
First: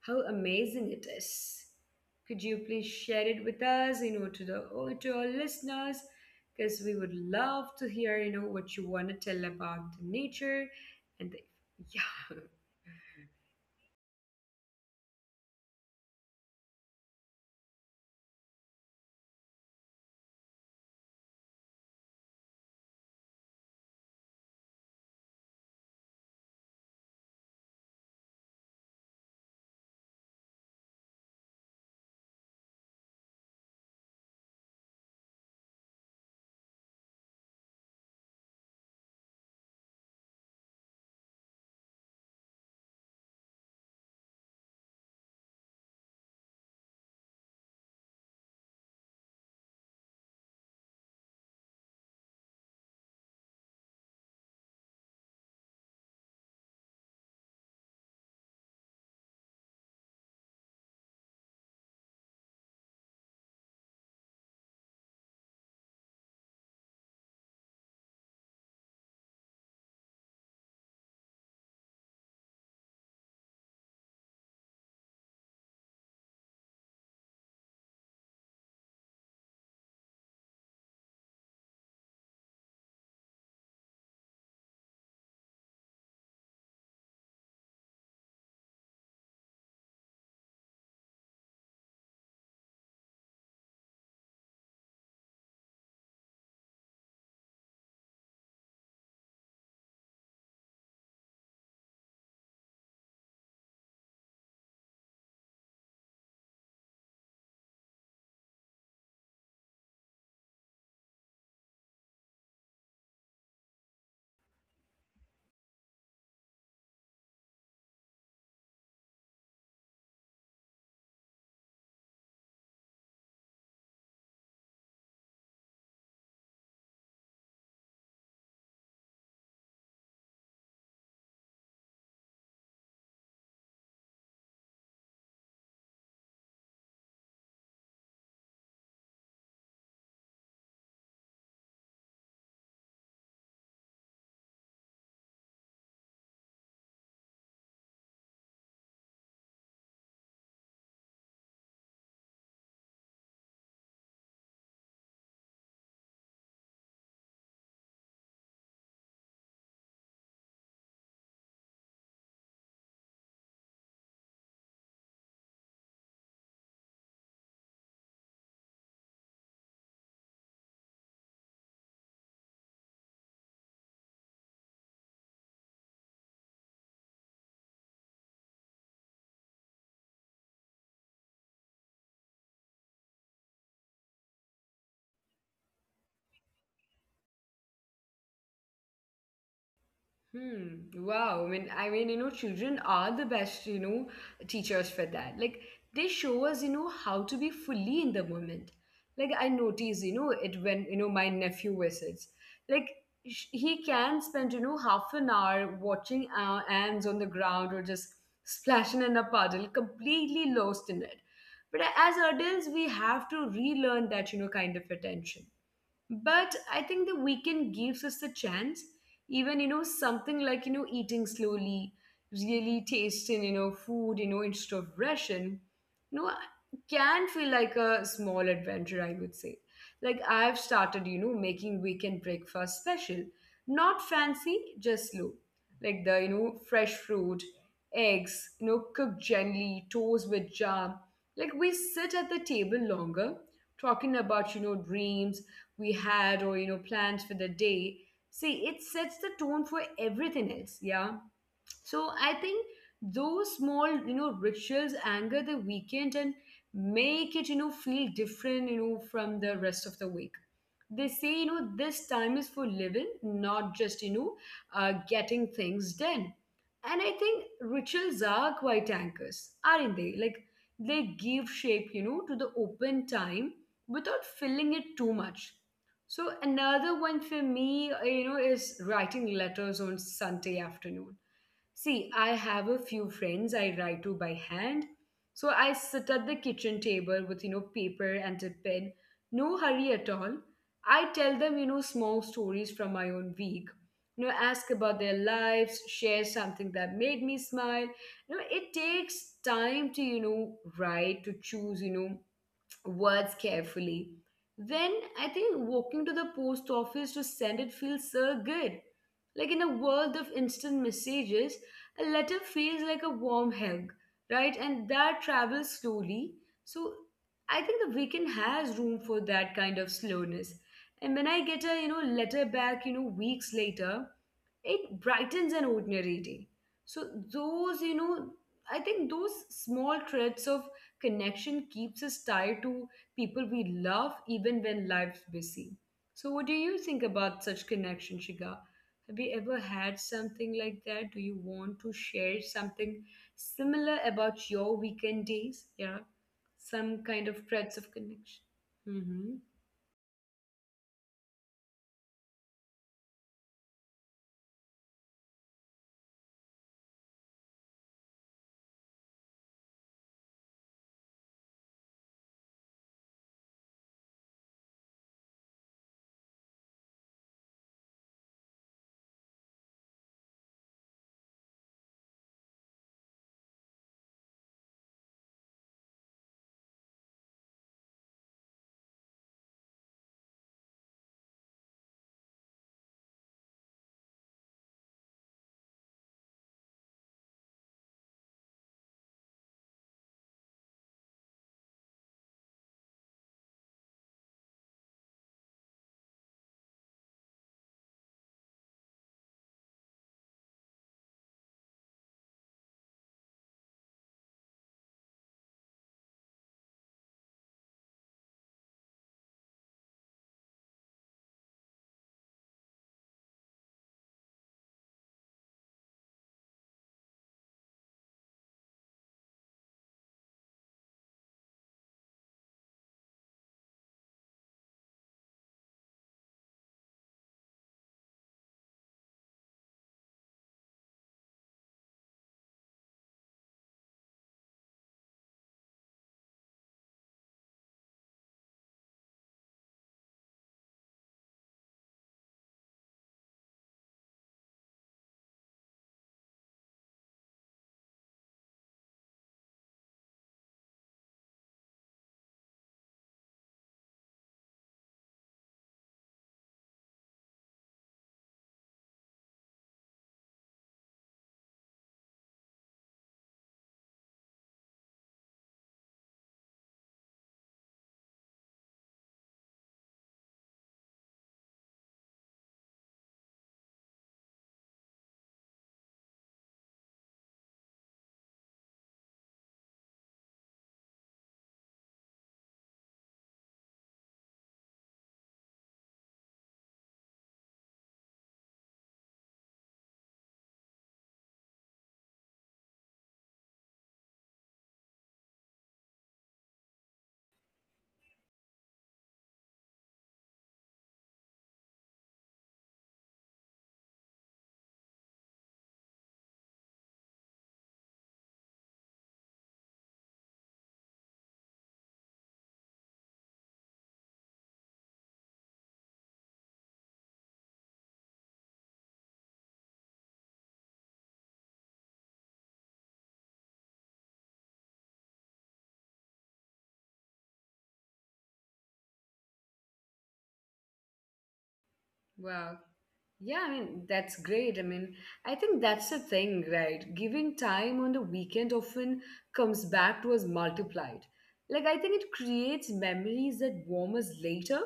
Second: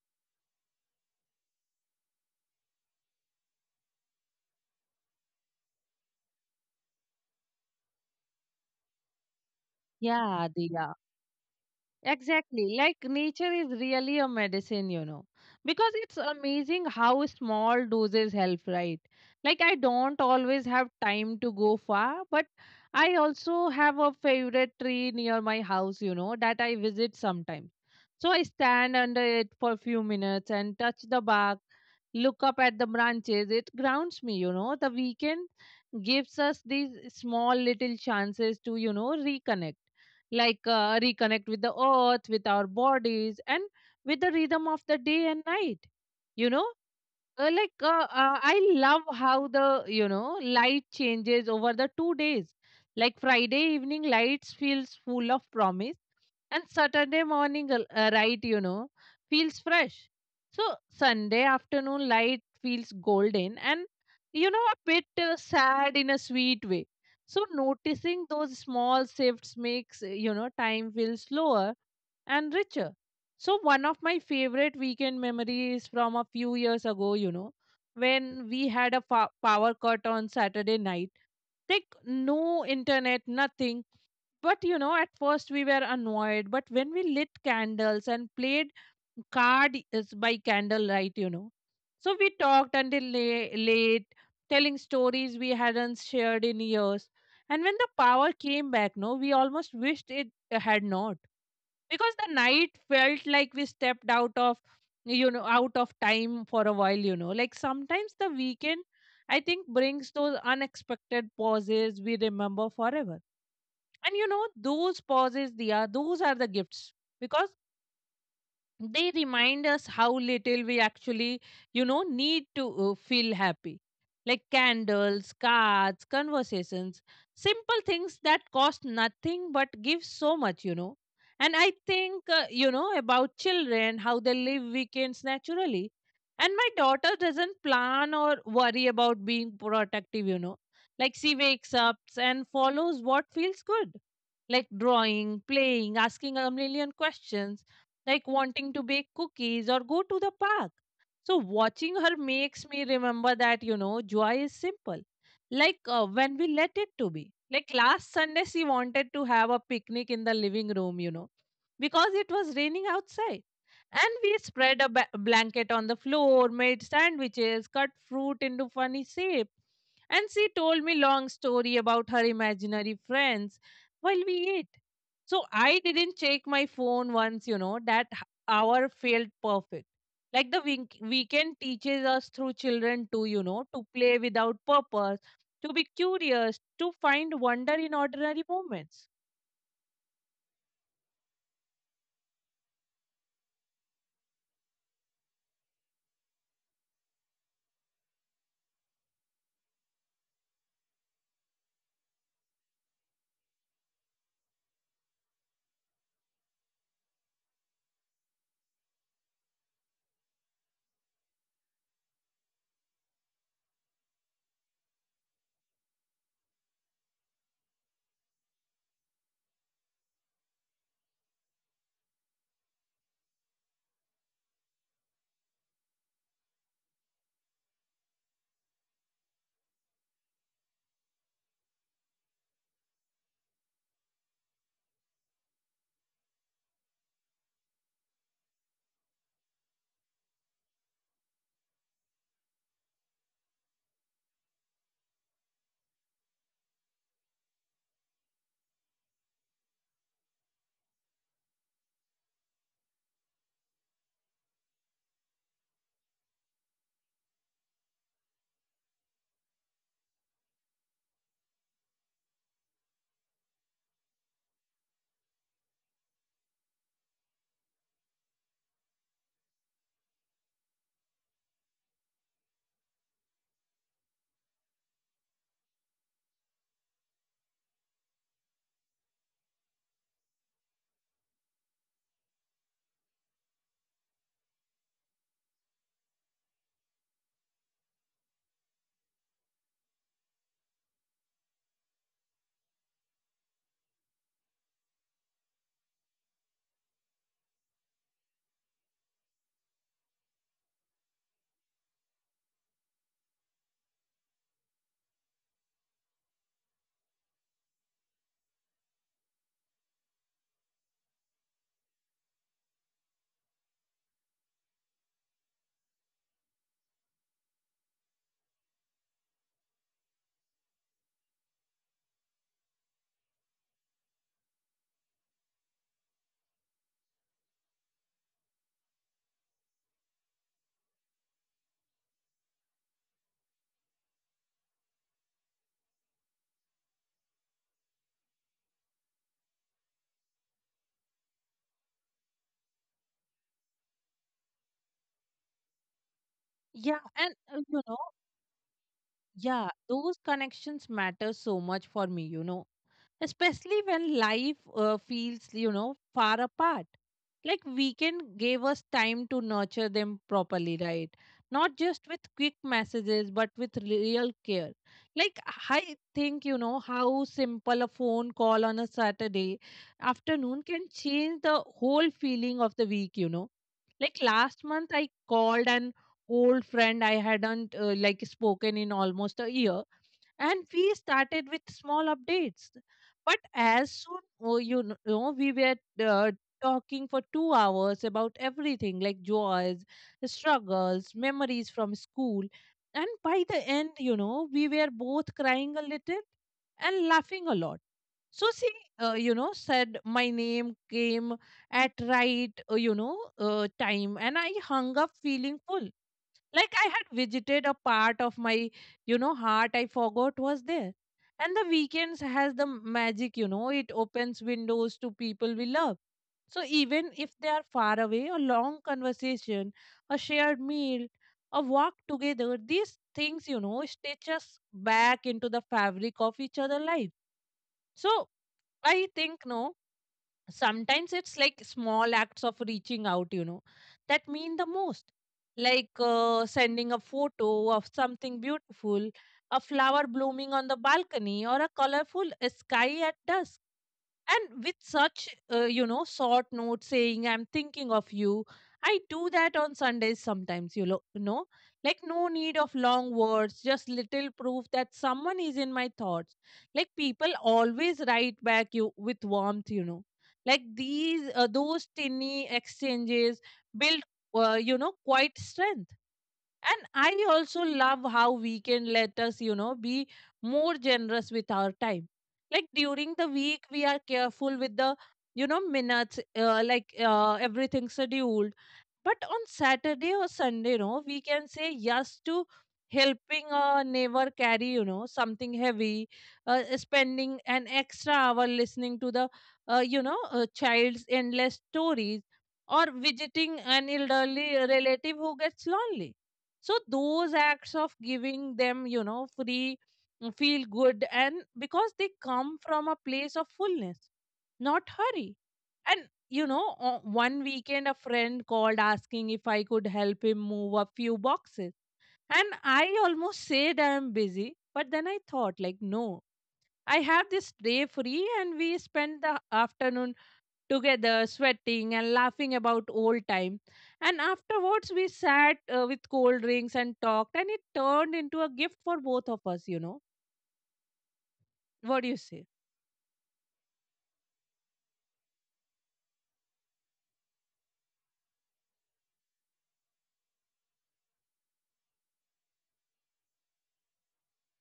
Speaker 1: How amazing it is. Could you please share it with us, to the or to our listeners? Because we would love to hear, what you want to tell about the
Speaker 2: yeah,
Speaker 1: nature
Speaker 2: Diya.
Speaker 1: and the yeah.
Speaker 2: Exactly. Like nature is really a medicine, you know, because it's amazing how small doses help, right? Like, I don't always have time to go far, but I also have a favorite tree near my house, you know, that I visit sometimes. So I stand under it for a few minutes and touch the bark, look up at the branches. It grounds me, you know. The weekend gives us these small little chances to, you know, reconnect, like reconnect with the earth, with our bodies, and with the rhythm of the day and night. You know, uh, like uh, I love how the, you know, light changes over the 2 days. Like Friday evening lights feels full of promise, and Saturday morning light, you know, feels fresh. So Sunday afternoon light feels golden and, you know, a bit sad in a sweet way. So noticing those small shifts makes, you know, time feel slower and richer. So, one of my favorite weekend memories from a few years ago, you know, when we had a power cut on Saturday night, like no internet, nothing. But, you know, at first we were annoyed, but when we lit candles and played card is by candlelight, you know. So we talked until late, telling stories we hadn't shared in years. And when the power came back, no, we almost wished it had not, because the night felt like we stepped out of, you know, out of time for a while. You know, like sometimes the weekend, I think, brings those unexpected pauses we remember forever. And you know, those pauses, Dia, those are the gifts, because they remind us how little we actually, you know, need to feel happy. Like candles, cards, conversations, simple things that cost nothing but give so much, you know. And I think, you know, about children, how they live weekends naturally. And my daughter doesn't plan or worry about being productive, you know. Like she wakes up and follows what feels good, like drawing, playing, asking a million questions, like wanting to bake cookies or go to the park. So, watching her makes me remember that, you know, joy is simple, like when we let it to be. Like last Sunday, she wanted to have a picnic in the living room, you know, because it was raining outside, and we spread a blanket on the floor, made sandwiches, cut fruit into funny shape. And she told me long story about her imaginary friends while we ate. So I didn't check my phone once, you know, that hour felt perfect. Like the weekend teaches us through children to, you know, to play without purpose, to be curious, to find wonder in ordinary moments.
Speaker 1: Hmm. Wow. I mean, children are the best, teachers for that. Like they show us, how to be fully in the moment. Like I notice, it when my nephew visits. Like he can spend, half an hour watching ants on the ground or just splashing in a puddle, completely lost in it. But as adults, we have to relearn that, kind of attention. But I think the weekend gives us the chance. Even something like eating slowly, really tasting food instead of ration you know can feel like a small adventure, I would say. Like I've started making weekend breakfast special, not fancy, just slow. Like the fresh fruit, eggs cooked gently, toast with jam. Like we sit at the table longer, talking about dreams we had or plans for the day. See, it sets the tone for everything else. Yeah. So I think those small, rituals anchor the weekend and make it, feel different, from the rest of the week. They say, this time is for living, not just, getting things done. And I think rituals are quite anchors, aren't they? Like they give shape, to the open time without filling it too much. So another one for me, is writing letters on Sunday afternoon. See, I have a few friends I write to by hand. So I sit at the kitchen table with, paper and a pen. No hurry at all. I tell them, small stories from my own week. Ask about their lives, share something that made me smile. It takes time to, write, to choose, words carefully. Then I think walking to the post office to send it feels so good. Like in a world of instant messages, a letter feels like a warm hug, right? And that travels slowly. So I think the weekend has room for that kind of slowness. And when I get a letter back, weeks later, it brightens an ordinary day. So those, I think those small threads of connection keeps us tied to people we love even when life's busy. So what do you think about such connection, Shiga? Have you ever had something like that? Do you want to share something similar about your weekend days? Yeah, some
Speaker 2: Yeah.
Speaker 1: kind
Speaker 2: And,
Speaker 1: of threads
Speaker 2: you
Speaker 1: of
Speaker 2: know,
Speaker 1: connection. Mm-hmm.
Speaker 2: yeah, those connections matter so much for me, you know, especially when life feels, you know, far apart. Like weekend gave us time to nurture them properly, right? Not just with quick messages, but with real care. Like I think, you know, how simple a phone call on a Saturday afternoon can change the whole feeling of the week, you know. Like last month, I called an old friend I hadn't spoken in almost a year, and we started with small updates, but as soon, oh, you know, we were talking for 2 hours about everything, like joys, struggles, memories from school. And by the end, you know, we were both crying a little and laughing a lot. So she, said my name came at right, you know, time, and I hung up feeling full like I had visited a part of my heart I forgot was there. And the weekends has the magic, you know. It opens windows to people we love, so even if they are far away, a long conversation, a shared meal, a walk together, these things, you know, stitch us back into the fabric of each other life. So I think, no, sometimes it's like small acts of reaching out, you know, that mean the most, like sending a photo of something beautiful, a flower blooming on the balcony or a colorful sky at dusk, and with such, short note saying, I'm thinking of you. I do that on Sundays sometimes, you lo- you know, like no need of long words, just little proof that someone is in my thoughts. Like people always write back you with warmth, you know. Like those tiny exchanges build, quite strength. And I also love how we can let us, you know, be more generous with our time. Like during the week we are careful with the, you know, minutes, everything scheduled, but on Saturday or Sunday, you know, we can say yes to helping a neighbor carry, you know, something heavy, spending an extra hour listening to the child's endless stories, or visiting an elderly relative who gets lonely. So those acts of giving them, you know, free, feel good, and because they come from a place of fullness, not hurry. And one weekend a friend called asking if I could help him move a few boxes. And I almost said I'm busy, but then I thought, like, no, I have this day free, and we spent the afternoon together sweating and laughing about old time. And afterwards, we sat with cold drinks and talked, and it turned into a gift for both of us, you know. What do you say?
Speaker 1: Wow. Yeah, I mean, that's great. I mean, I think that's the thing, right? Giving time on the weekend often comes back to us multiplied. Like, I think it creates memories that warm us later.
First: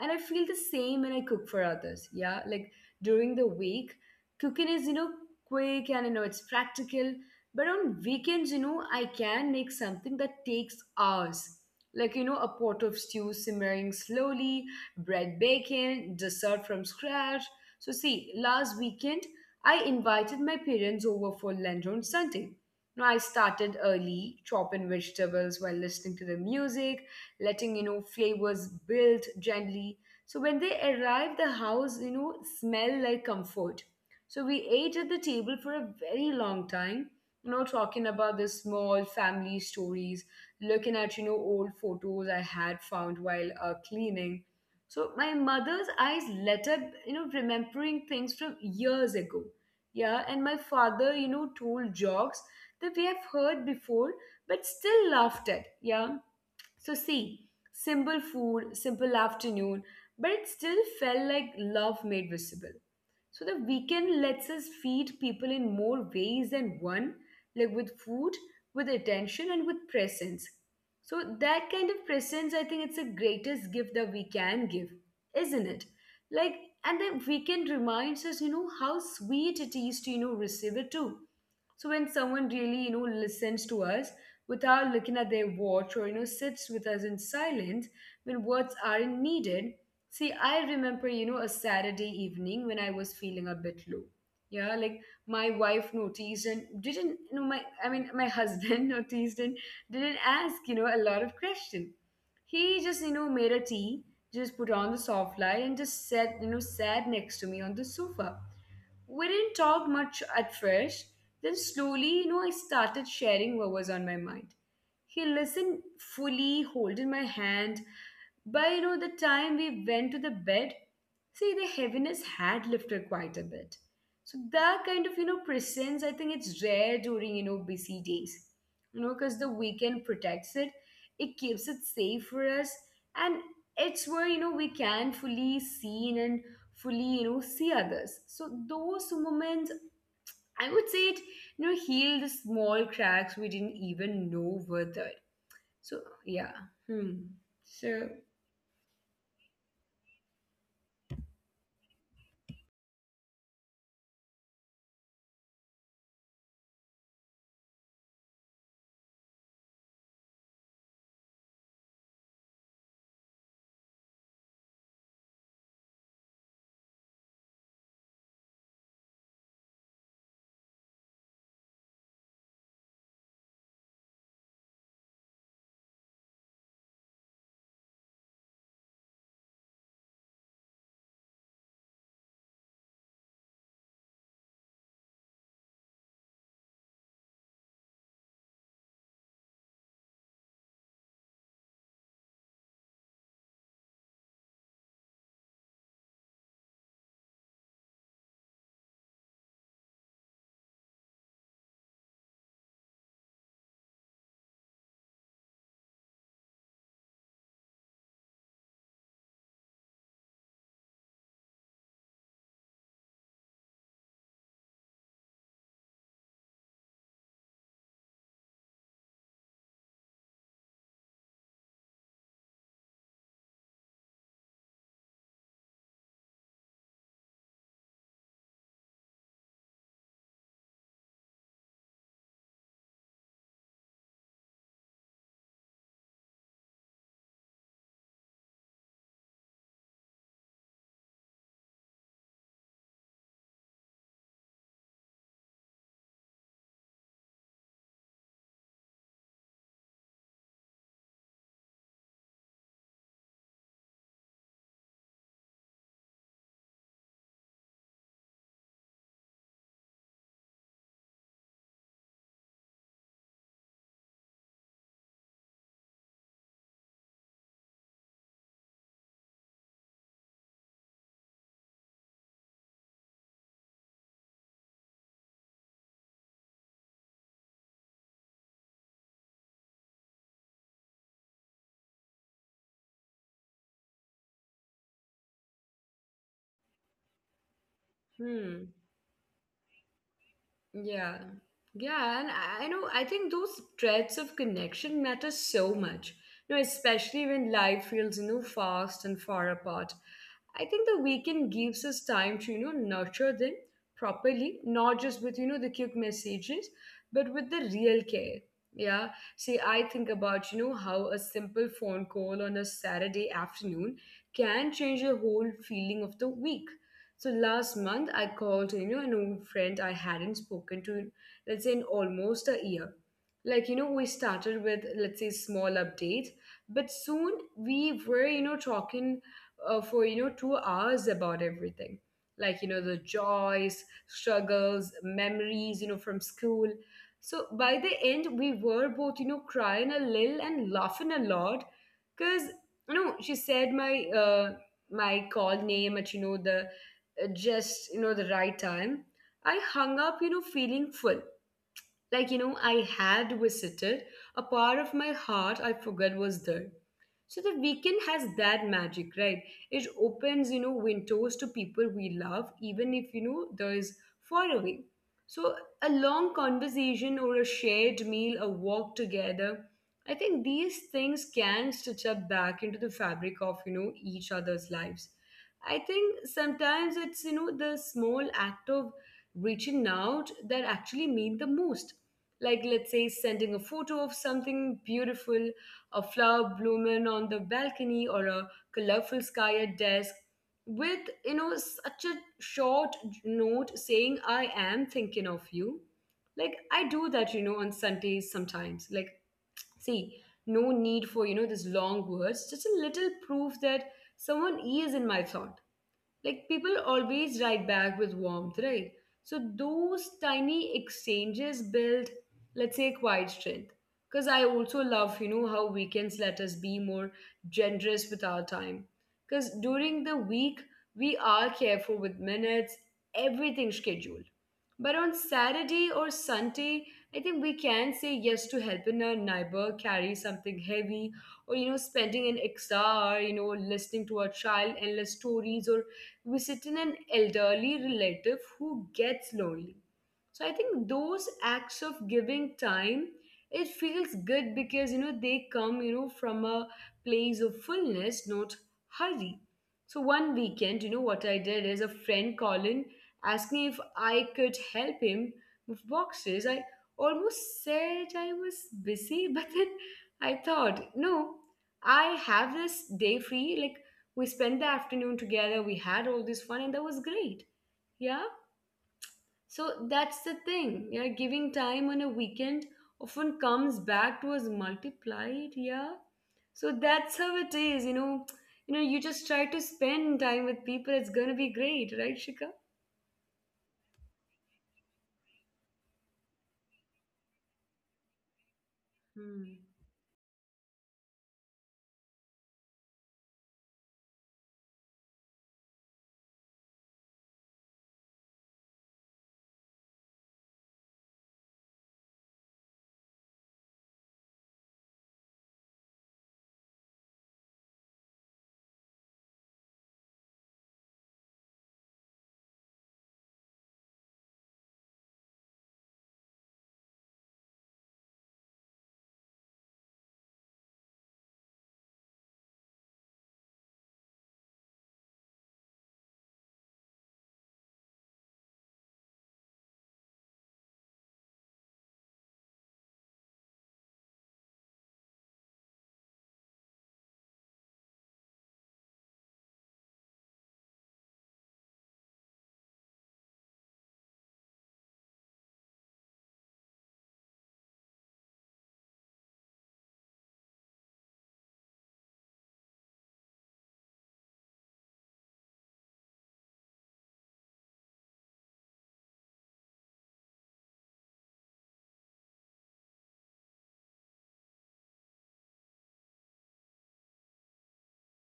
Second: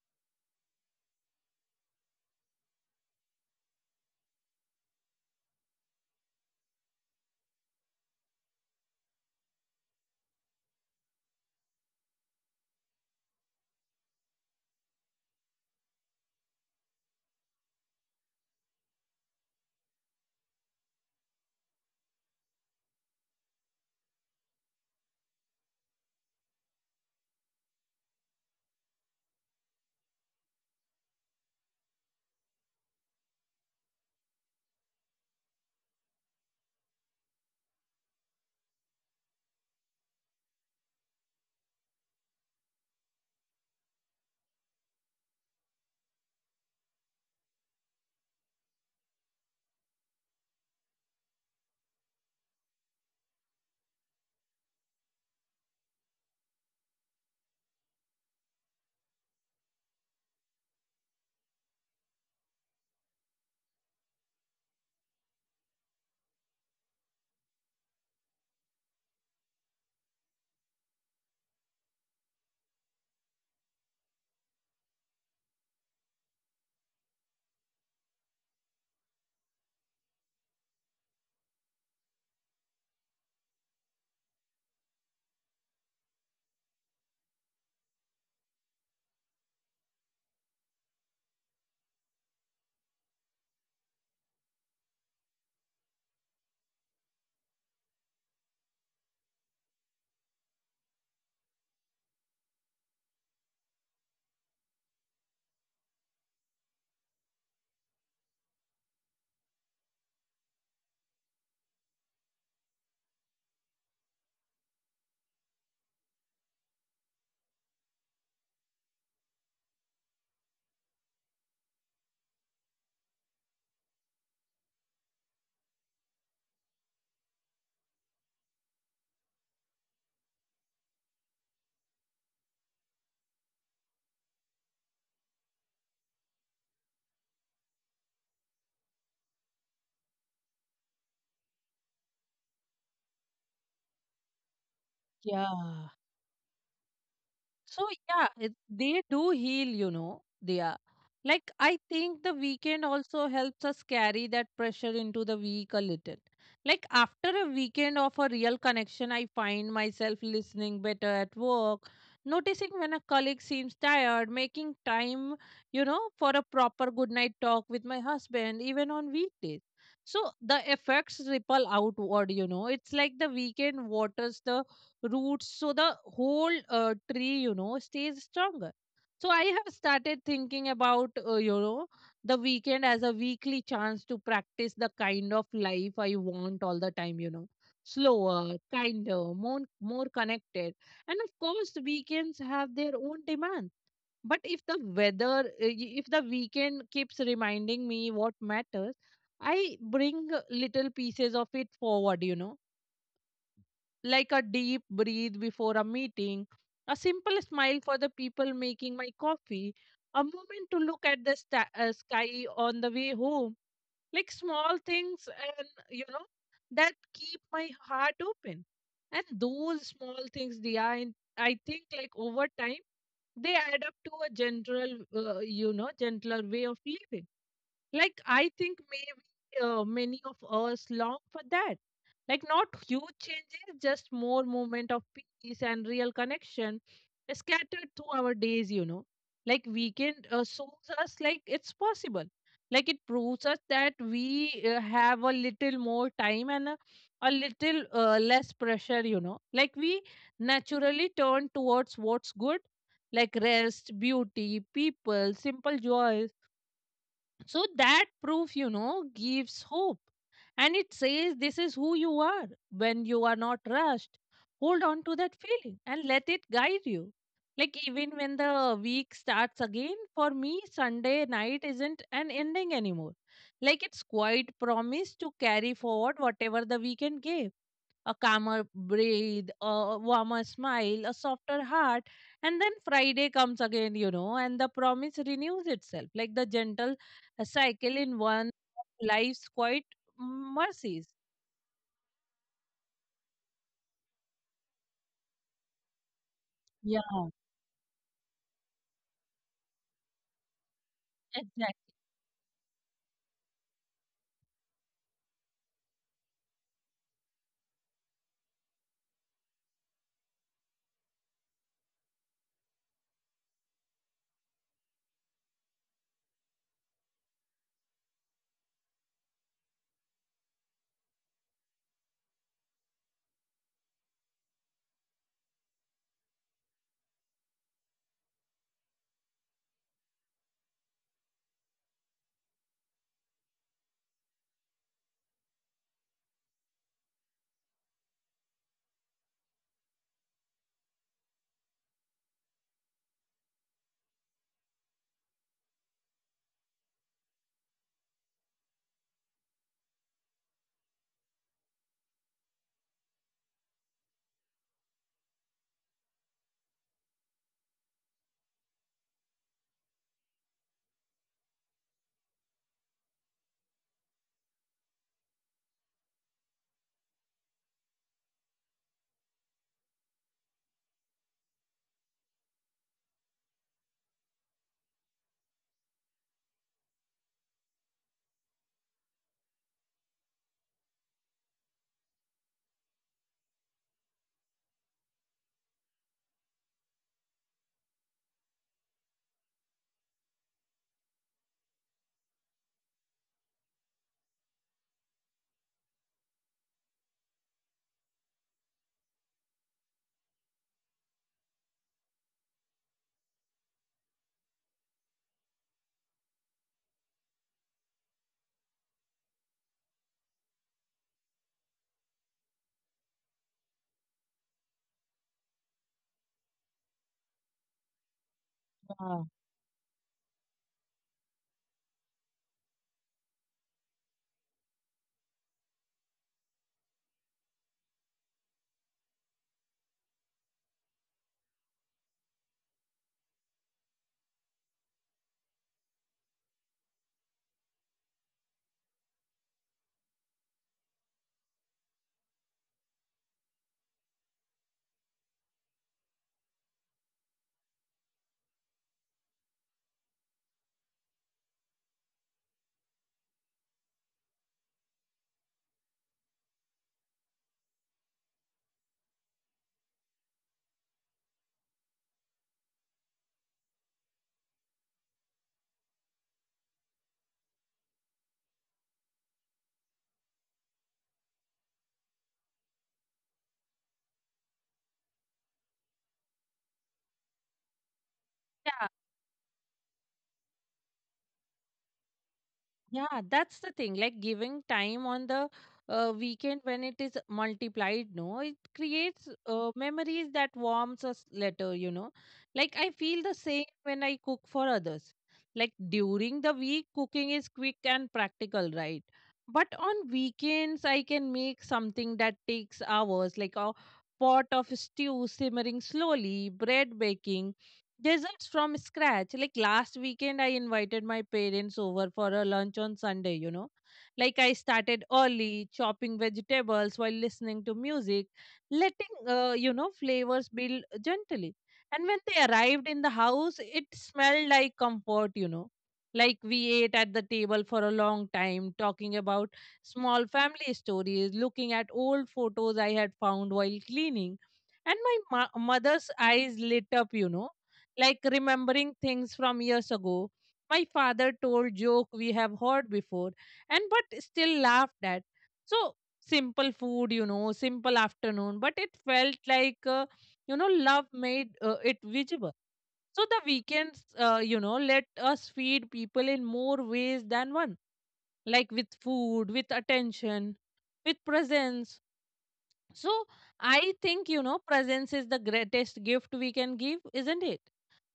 Speaker 1: And I feel the same when I cook for others. Yeah, like during the week, cooking is, quick and, it's practical. But on weekends, I can make something that takes hours. Like, a pot of stew simmering slowly, bread baking, dessert from scratch. So, see, last weekend I invited my parents over for lunch on Sunday. Now, I started early, chopping vegetables while listening to the music, letting, flavors build gently. So, when they arrived, the house, smelled like comfort. So, we ate at the table for a very long time, talking about the small family stories, looking at, old photos I had found while cleaning. So my mother's eyes lit up, remembering things from years ago. Yeah, and my father, told jokes that we have heard before but still laughed at. Yeah, so see, simple food, simple afternoon, but it still felt like love made visible. So the weekend lets us feed people in more ways than one, like with food, with attention, and with presence. So that kind of presence, I think it's the greatest gift that we can give, isn't it? Like, and the weekend reminds us, how sweet it is to, receive it too. So when someone really, listens to us without looking at their watch or, sits with us in silence when words aren't needed. See, I remember, a Saturday evening when I was feeling a bit low. Yeah, like my wife noticed and didn't, my, I mean, my husband noticed and didn't ask, a lot of questions. He just, made a tea, just put on the soft light and just sat next to me on the sofa. We didn't talk much at first. Then slowly, I started sharing what was on my mind. He listened fully, holding my hand. By, the time we went to the bed, see, the heaviness had lifted quite a bit. So that kind of, presence, I think it's rare during, busy days. Because the weekend protects it, it keeps it safe for us, and it's where we can fully see and fully see others. So those moments, I would say it heal the small cracks we didn't even know were there. So,
Speaker 2: Yeah.
Speaker 1: yeah. Hmm.
Speaker 2: So
Speaker 1: So.
Speaker 2: yeah, it, they do heal, you know. They are like I think the weekend also helps us carry that pressure into the week a little. Like after a weekend of a real connection, I find myself listening better at work, noticing when a colleague seems tired, making time, you know, for a proper good night talk with my husband, even on weekdays. So the effects ripple outward, you know. It's like the weekend waters the roots so the whole tree, you know, stays stronger. So I have started thinking about, you know, the weekend as a weekly chance to practice the kind of life I want all the time, you know, slower, kinder, more connected. And of course weekends have their own demand, but if the weather if the weekend keeps reminding me what matters, I bring little pieces of it forward, you know, like a deep breathe before a meeting, a simple smile for the people making my coffee, a moment to look at the sky on the way home, like small things, and you know, that keep my heart open. And those small things, they are, I think, like over time, they add up to a general, gentler way of living. Like, I think maybe many of us long for that. Like, not huge changes, just more moment of peace and real connection scattered through our days, you know. Like, weekend shows us like it's possible. Like, it proves us that we have a little more time and a little less pressure, you know. Like, we naturally turn towards what's good, like rest, beauty, people, simple joys. So that proof, you know, gives hope. And it says this is who you are when you are not rushed. Hold on to that feeling and let it guide you. Like, even when the week starts again, for me, Sunday night isn't an ending anymore. Like, it's quite promise to carry forward whatever the weekend gave, a calmer breathe, a warmer smile, a softer heart. And then Friday comes again, you know, and the promise renews itself like the gentle cycle in one
Speaker 1: Hmm.
Speaker 2: of life's quiet mercies.
Speaker 1: Yeah. Yeah, and I know, I think those threads of connection matter so much.
Speaker 2: Yeah,
Speaker 1: Especially when life feels, fast and far apart. I think the weekend gives
Speaker 2: exactly.
Speaker 1: us time to, nurture them properly, not just with, the cute messages, but with the real care. Yeah. See, I think about, how a simple phone call on a Saturday afternoon can change the whole feeling of the week. So last month, I called, an old friend I hadn't spoken to, let's say, in almost a year. Like, we started with, let's say, small updates, but soon we were, talking for, 2 hours about everything. Like, the joys, struggles, memories, from school. So by the end, we were both, crying a little and laughing a lot because, she said my call name at the just the right time. I hung up feeling full, like I had visited a part of my heart I forgot was there. So the weekend has that magic, right? It opens, windows to people we love, even if, there is far away. So a long conversation or a shared meal, a walk together, I think these things can stitch up back into the fabric of, each other's lives. I think sometimes it's, the small act of reaching out that actually mean the most. Like, let's say, sending a photo of something beautiful, a flower blooming on the balcony or a colorful sky at desk with such a short note saying, I am thinking of you. Like I do that on Sundays sometimes. Like, see, no need for this long words, just a little proof that someone is in my thought. Like people always write back with warmth, right? So those tiny exchanges build, let's say, quiet strength. Because I also love, how weekends let us be more generous with our time. Because during the week, we are careful with minutes, everything scheduled. But on Saturday or Sunday, I think we can say yes to helping a neighbor carry something heavy or, spending an extra hour, listening to a child endless stories or visiting an elderly relative who gets lonely. So I think those acts of giving time, it feels good because they come, from a place of fullness, not hurry. So one weekend, you know what I did is a friend calling asking if I could help him move boxes. I almost said I was busy, but then I thought, no, I have this day free. Like we spent the afternoon together, we had all this fun, and that was great. Yeah, so that's the thing. Yeah, giving time on a weekend often comes back to us multiplied. Yeah, so that's how it is. You know,
Speaker 2: Yeah.
Speaker 1: you just try to spend time with people. It's gonna be great, right, Shika?
Speaker 2: Yeah, that's the thing. Like giving time on the weekend when it is multiplied, no, it creates
Speaker 1: Hmm.
Speaker 2: memories that warms us later, you know. Like I feel the same when I cook for others. Like during the week, cooking is quick and practical, right? But on weekends, I can make something that takes hours, like a pot of stew simmering slowly, bread baking, desserts from scratch. Like last weekend I invited my parents over for a lunch on Sunday, you know. Like I started early chopping vegetables while listening to music, letting, flavors build gently. And when they arrived in the house it smelled like comfort, you know. Like we ate at the table for a long time talking about small family stories, looking at old photos I had found while cleaning. And my mother's eyes lit up, you know, like remembering things from years ago. My father told joke we have heard before and but still laughed at. So simple food, you know, simple afternoon, but it felt like love made it visible. So the weekends, let us feed people in more ways than one, like with food, with attention, with presence. So I think, you know, presence is the greatest gift we can give, isn't it?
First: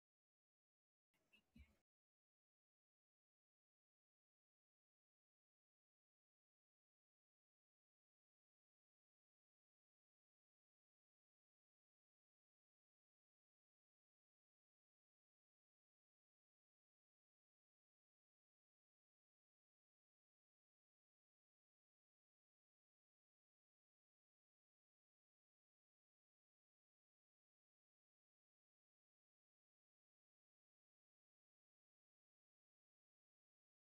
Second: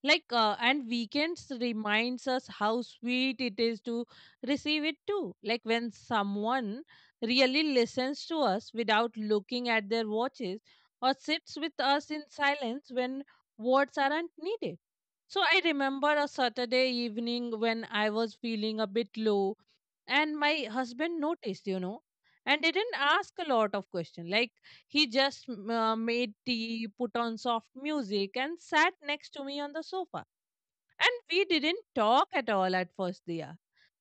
Speaker 2: Like and weekends reminds us how sweet it is to receive it too, like when someone really listens to us without looking at their watches or sits with us in silence when words aren't needed. So I remember a Saturday evening when I was feeling a bit low, and my husband noticed, you know, and didn't ask a lot of questions. Like he just made tea, put on soft music and sat next to me on the sofa, and we didn't talk at all at first, Dia.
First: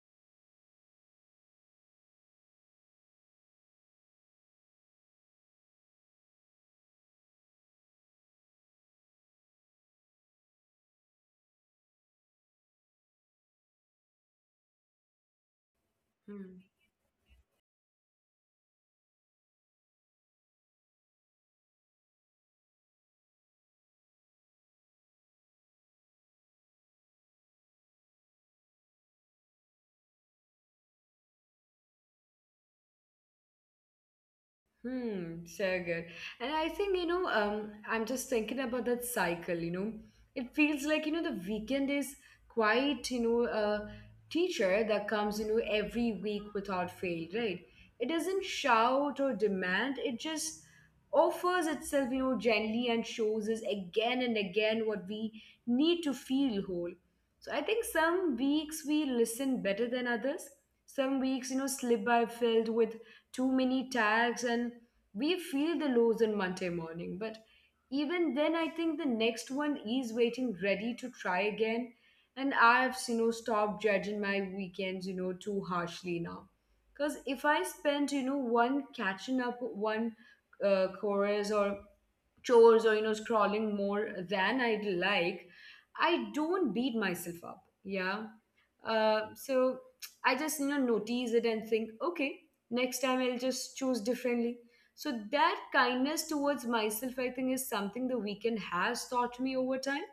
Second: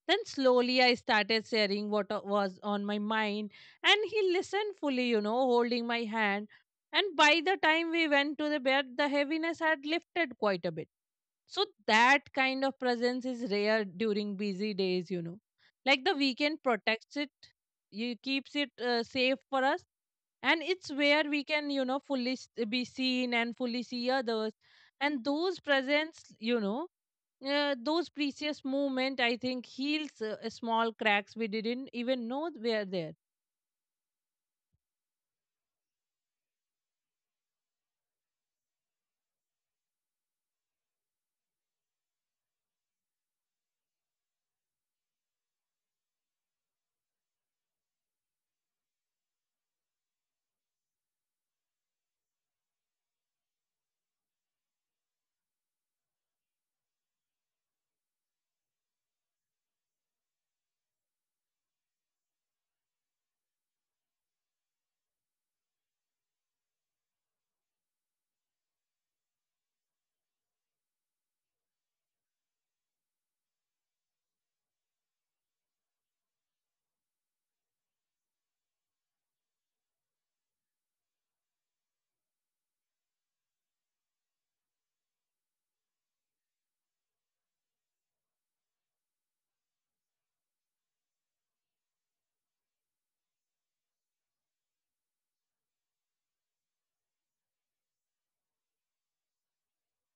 Speaker 2: Then slowly I started sharing what was on my mind, and he listened fully, you know, holding my hand. And by the time we went to the bed, the heaviness had lifted quite a bit. So that kind of presence is rare during busy days, you know. Like the
Speaker 1: Hmm.
Speaker 2: weekend protects it, you keeps it safe for us, and it's where we can, you know, fully be seen and fully see others. And those presents, you know, those precious moment I think heals small cracks we didn't even know were there.
Speaker 1: Hmm, so good. And I think, I'm just thinking about that cycle, you know. It feels like, you know, the weekend is quite, you know, a teacher that comes, you know, every week without fail, right? It doesn't shout or demand, it just offers itself, you know, gently, and shows us again and again what we need to feel whole. So I think some weeks we listen better than others. Some weeks, you know, slip by filled with too many tags, and we feel the lows on Monday morning. But even then, I think the next one is waiting, ready to try again. And I've, you know, stopped judging my weekends, you know, too harshly now. Because if I spend, you know, one catching up, one chorus, or chores, or you know, scrolling more than I'd like, I don't beat myself up. Yeah. So I just, you know, notice it and think, okay, next time I'll just choose differently. So that kindness towards myself, I think, is something the weekend has taught me over time.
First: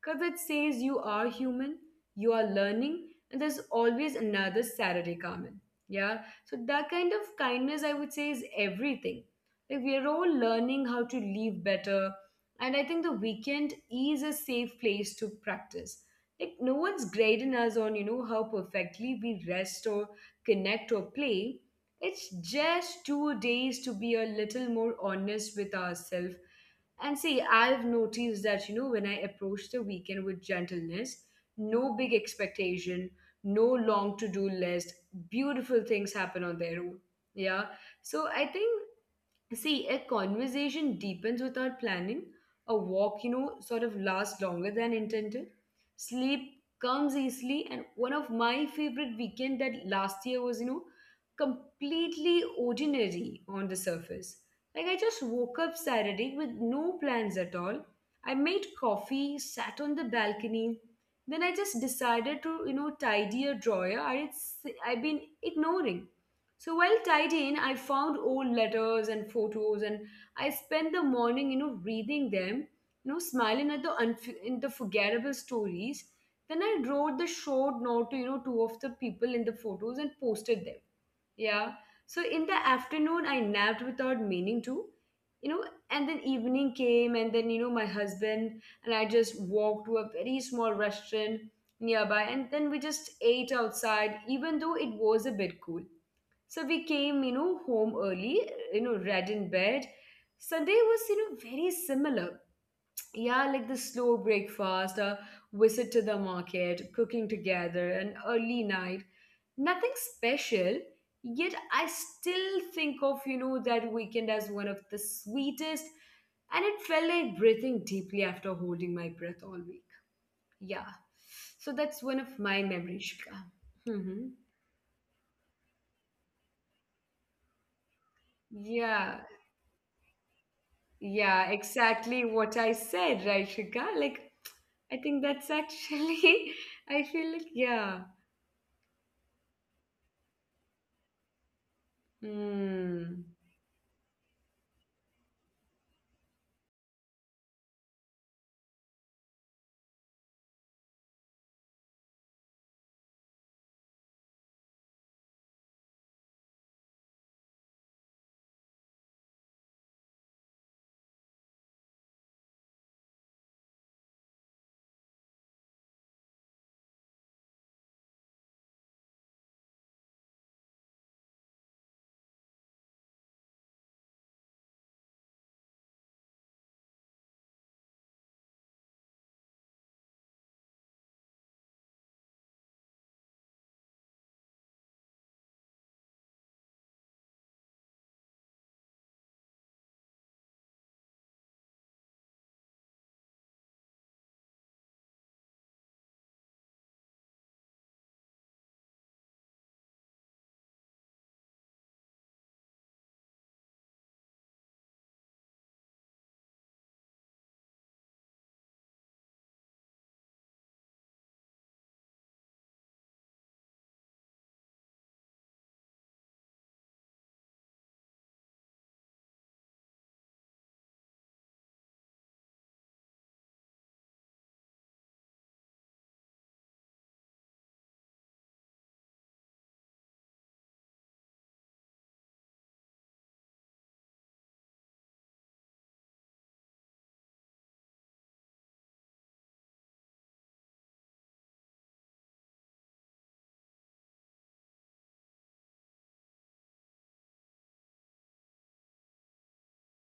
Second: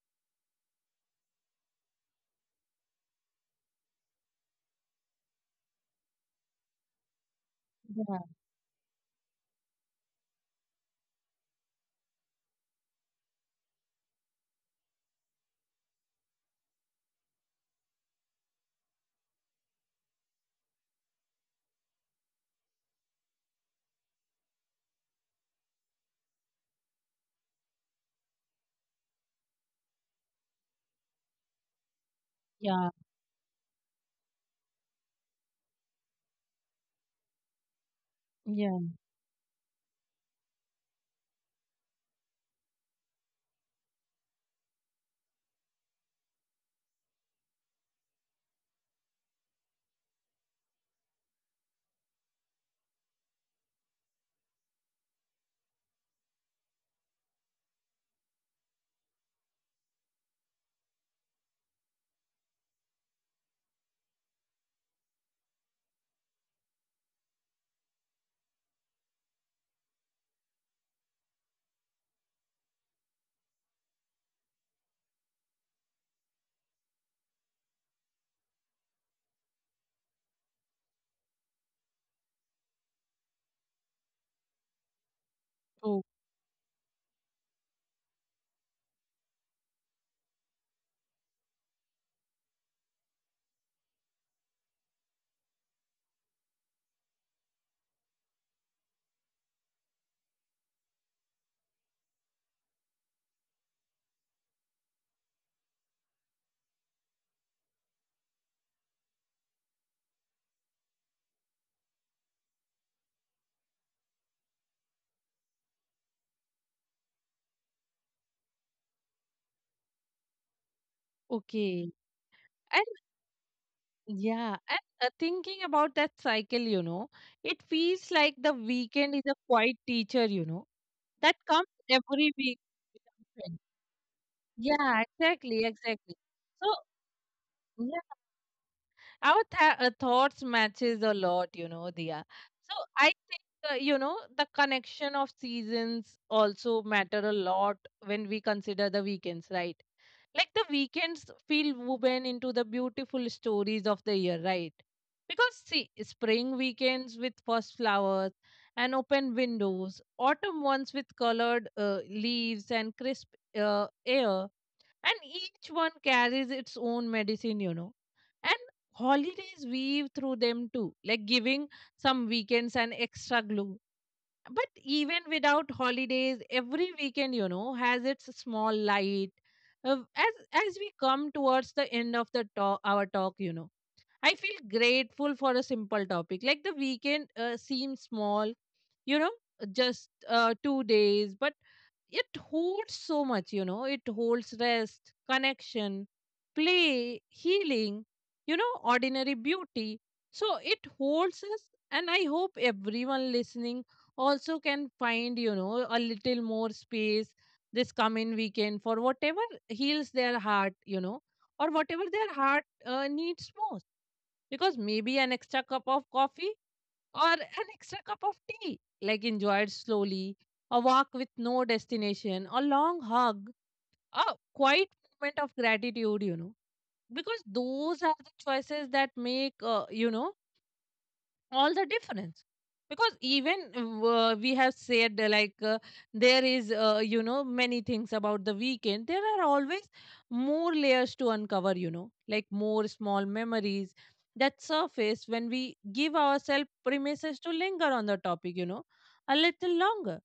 Speaker 1: Because it says you are human, you are learning, and there's always another Saturday coming. Yeah. So that kind of kindness, I would say, is everything. Like we are all learning how to live better, and I think the weekend is a safe place to practice. Like no one's grading us on, you know, how perfectly we rest or connect or play. It's just two days to be a little more honest with ourselves. And see, I've noticed that, you know, when I approach the weekend with gentleness, no big
Speaker 2: Yeah,
Speaker 1: expectation, no long to do list, beautiful things happen on their own. Yeah. So I think,
Speaker 2: yeah.
Speaker 1: see, a conversation deepens without planning. A walk, you know, sort of lasts longer than intended. Sleep comes easily. And one of my favorite weekend that last year was, you know, completely ordinary on the surface. Like I just woke up Saturday with no plans at all. I made coffee, sat on the balcony. Then I just decided to, you know, tidy a drawer I had I've been ignoring. So while tied in, I found old letters and photos, and I spent the morning, you know, reading them, you know, smiling at in the forgettable stories. Then I wrote the short note to, you know, two of the people in the photos, and posted them. Yeah. So in the afternoon, I napped without meaning to, you know, and
Speaker 2: Oh,
Speaker 1: then evening came, and then, you know, my husband and I just walked to a very small restaurant nearby, and then we just ate outside, even though it was a bit cool. So we came, you know, home early, you know, read in bed. Sunday was, you know, very similar. Yeah, like the slow breakfast, a visit to the market, cooking together, an early night. Nothing special, yet I still think of, you know, that weekend as one of the sweetest, and it felt like breathing deeply after holding my breath all week. Yeah. So
Speaker 2: okay.
Speaker 1: that's one of my
Speaker 2: And
Speaker 1: memories, Shika. Hmm.
Speaker 2: yeah, and thinking about that cycle, you know, it feels like the
Speaker 1: Yeah.
Speaker 2: weekend is a quiet teacher, you know, that
Speaker 1: Yeah,
Speaker 2: comes
Speaker 1: exactly
Speaker 2: every
Speaker 1: what
Speaker 2: week
Speaker 1: I said, right,
Speaker 2: with,
Speaker 1: Shika? Like, I
Speaker 2: yeah,
Speaker 1: think that's
Speaker 2: exactly, exactly.
Speaker 1: actually,
Speaker 2: So
Speaker 1: I feel like, yeah.
Speaker 2: our thoughts matches a lot, you know, Diya. So I
Speaker 1: Hmm.
Speaker 2: think, you know, the connection of seasons also matter a lot when we consider the weekends, right? Like the weekends feel woven into the beautiful stories of the year, right? Because see, spring weekends with first flowers and open windows, autumn ones with colored leaves and crisp air, and each one carries its own medicine, you know. And holidays weave through them too, like giving some weekends an extra glue. But even without holidays, every weekend, you know, has its small light. As we come towards the end of the talk, you know, I feel grateful for a simple topic like the weekend. Seems small, you know, just 2 days, but it holds so much, you know. It holds rest, connection, play, healing, you know, ordinary beauty. So it holds us, and I hope everyone listening also can find, you know, a little more space this coming weekend for whatever heals their heart, you know, or whatever their heart needs most. Because maybe an extra cup of coffee or an extra cup of tea, like enjoyed slowly, a walk with no destination, a long hug, a quiet moment of gratitude, you know. Because those are the choices that make, all the difference. Because even we have said there is, you know, many things about the weekend, there are always more layers to uncover, you know, like more small memories that surface when we give ourselves premises to linger on the topic, you know, a little longer.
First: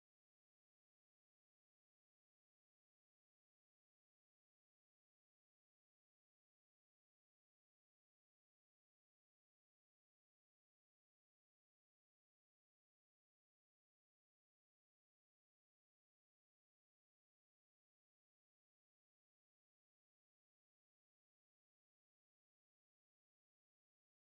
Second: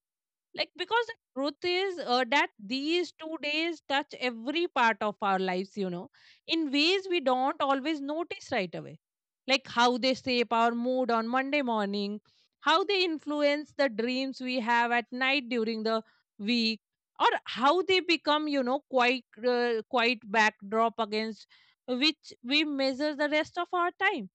Speaker 2: Like because the truth is that these 2 days touch every part of our lives, you know, in ways we don't always notice right away. Like how they shape our mood on Monday morning, how they influence the dreams we have at night during the week, or how they become, you know, quite quite backdrop against which we measure the rest of our time.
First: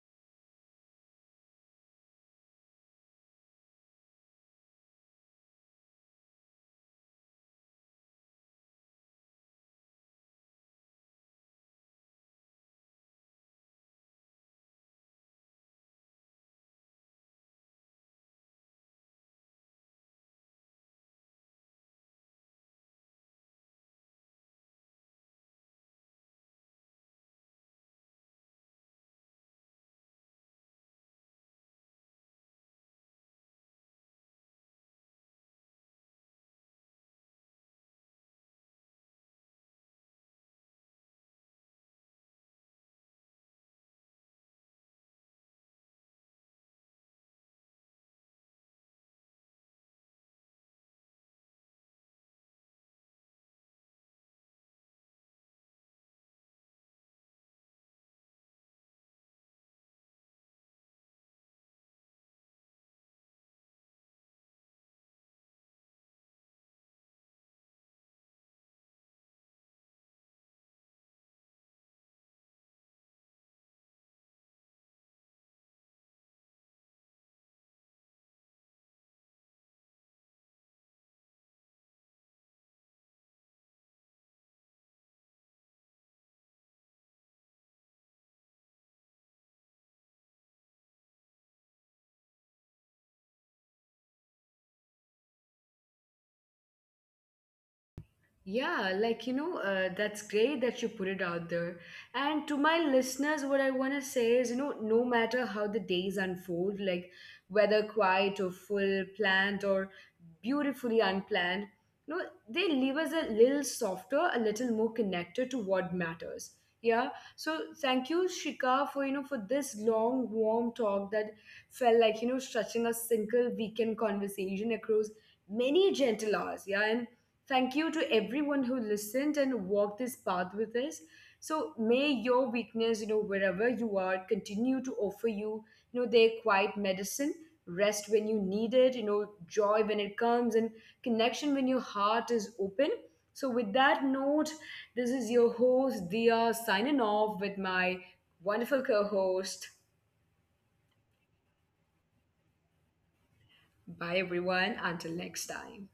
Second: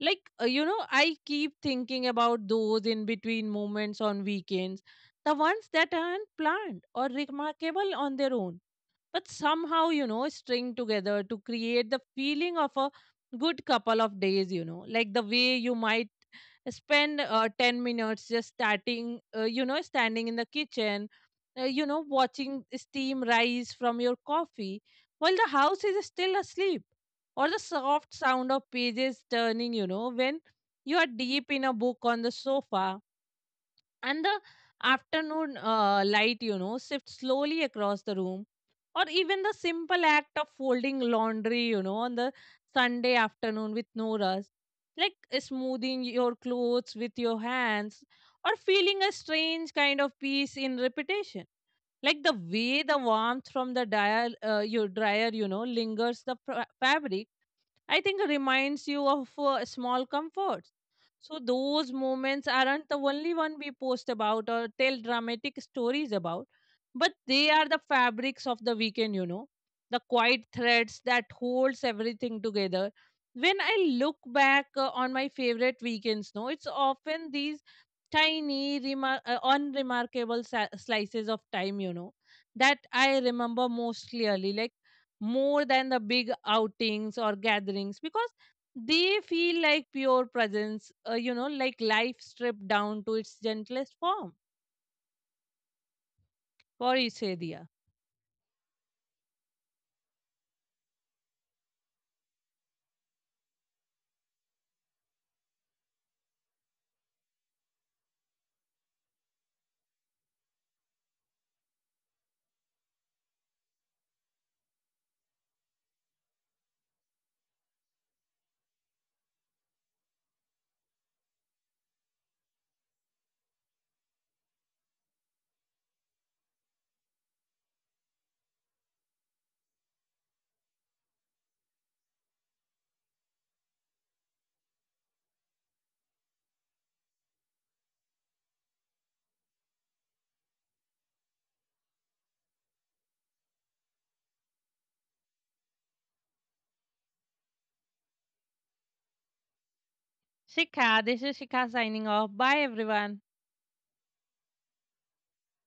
Speaker 2: Like, you know, I keep thinking about those in between moments on weekends, the ones that aren't planned or remarkable on their own, but somehow, you know, string together to create the feeling of a good couple of days, you know. Like the way you might spend 10 minutes just starting you know, standing in the kitchen, you know, watching steam rise from your coffee while the house is still asleep, or the soft sound of pages turning, you know, when you are deep in a book on the sofa, and the afternoon light, you know, shifts slowly across the room, or even the simple act of folding laundry, you know, on the Sunday afternoon with no rush, like smoothing your clothes with your hands, or feeling a strange kind of peace in repetition, like the way the warmth from the your dryer, you know, lingers the fabric. I think reminds you of small comforts. So those moments aren't the only one we post about or tell dramatic stories about, but they are the fabrics of the weekend. You know, the quiet threads that holds everything together. When I look back on my favorite weekends, no, it's often these tiny, unremarkable slices of time, you know, that I remember most clearly, like more than the big outings or gatherings, because they feel like pure presence, you know, like life stripped down to its gentlest form. For each Shikha,
Speaker 1: Yeah, like, you know, that's great that you put it out there. And to my listeners, what I want to say is, you know, no matter how the days unfold, like whether quiet or full, planned or beautifully unplanned, you know, they leave us a little softer, a little more connected to what matters. Yeah. So thank you, Shika, for, you know, for this long, warm talk that felt like, you know, stretching a single weekend conversation across many gentle hours. Yeah. And thank you to everyone who listened and walked this path with us. So may your weakness, you know, wherever you are, continue to offer you, you know, their quiet medicine, rest when you need it, you know, joy when it comes, and connection when your heart is open. So with that note, this is your host Dia signing off with my wonderful co-host.
Speaker 2: this is Shikha signing off. Bye, everyone.
Speaker 1: Bye everyone. Until next time.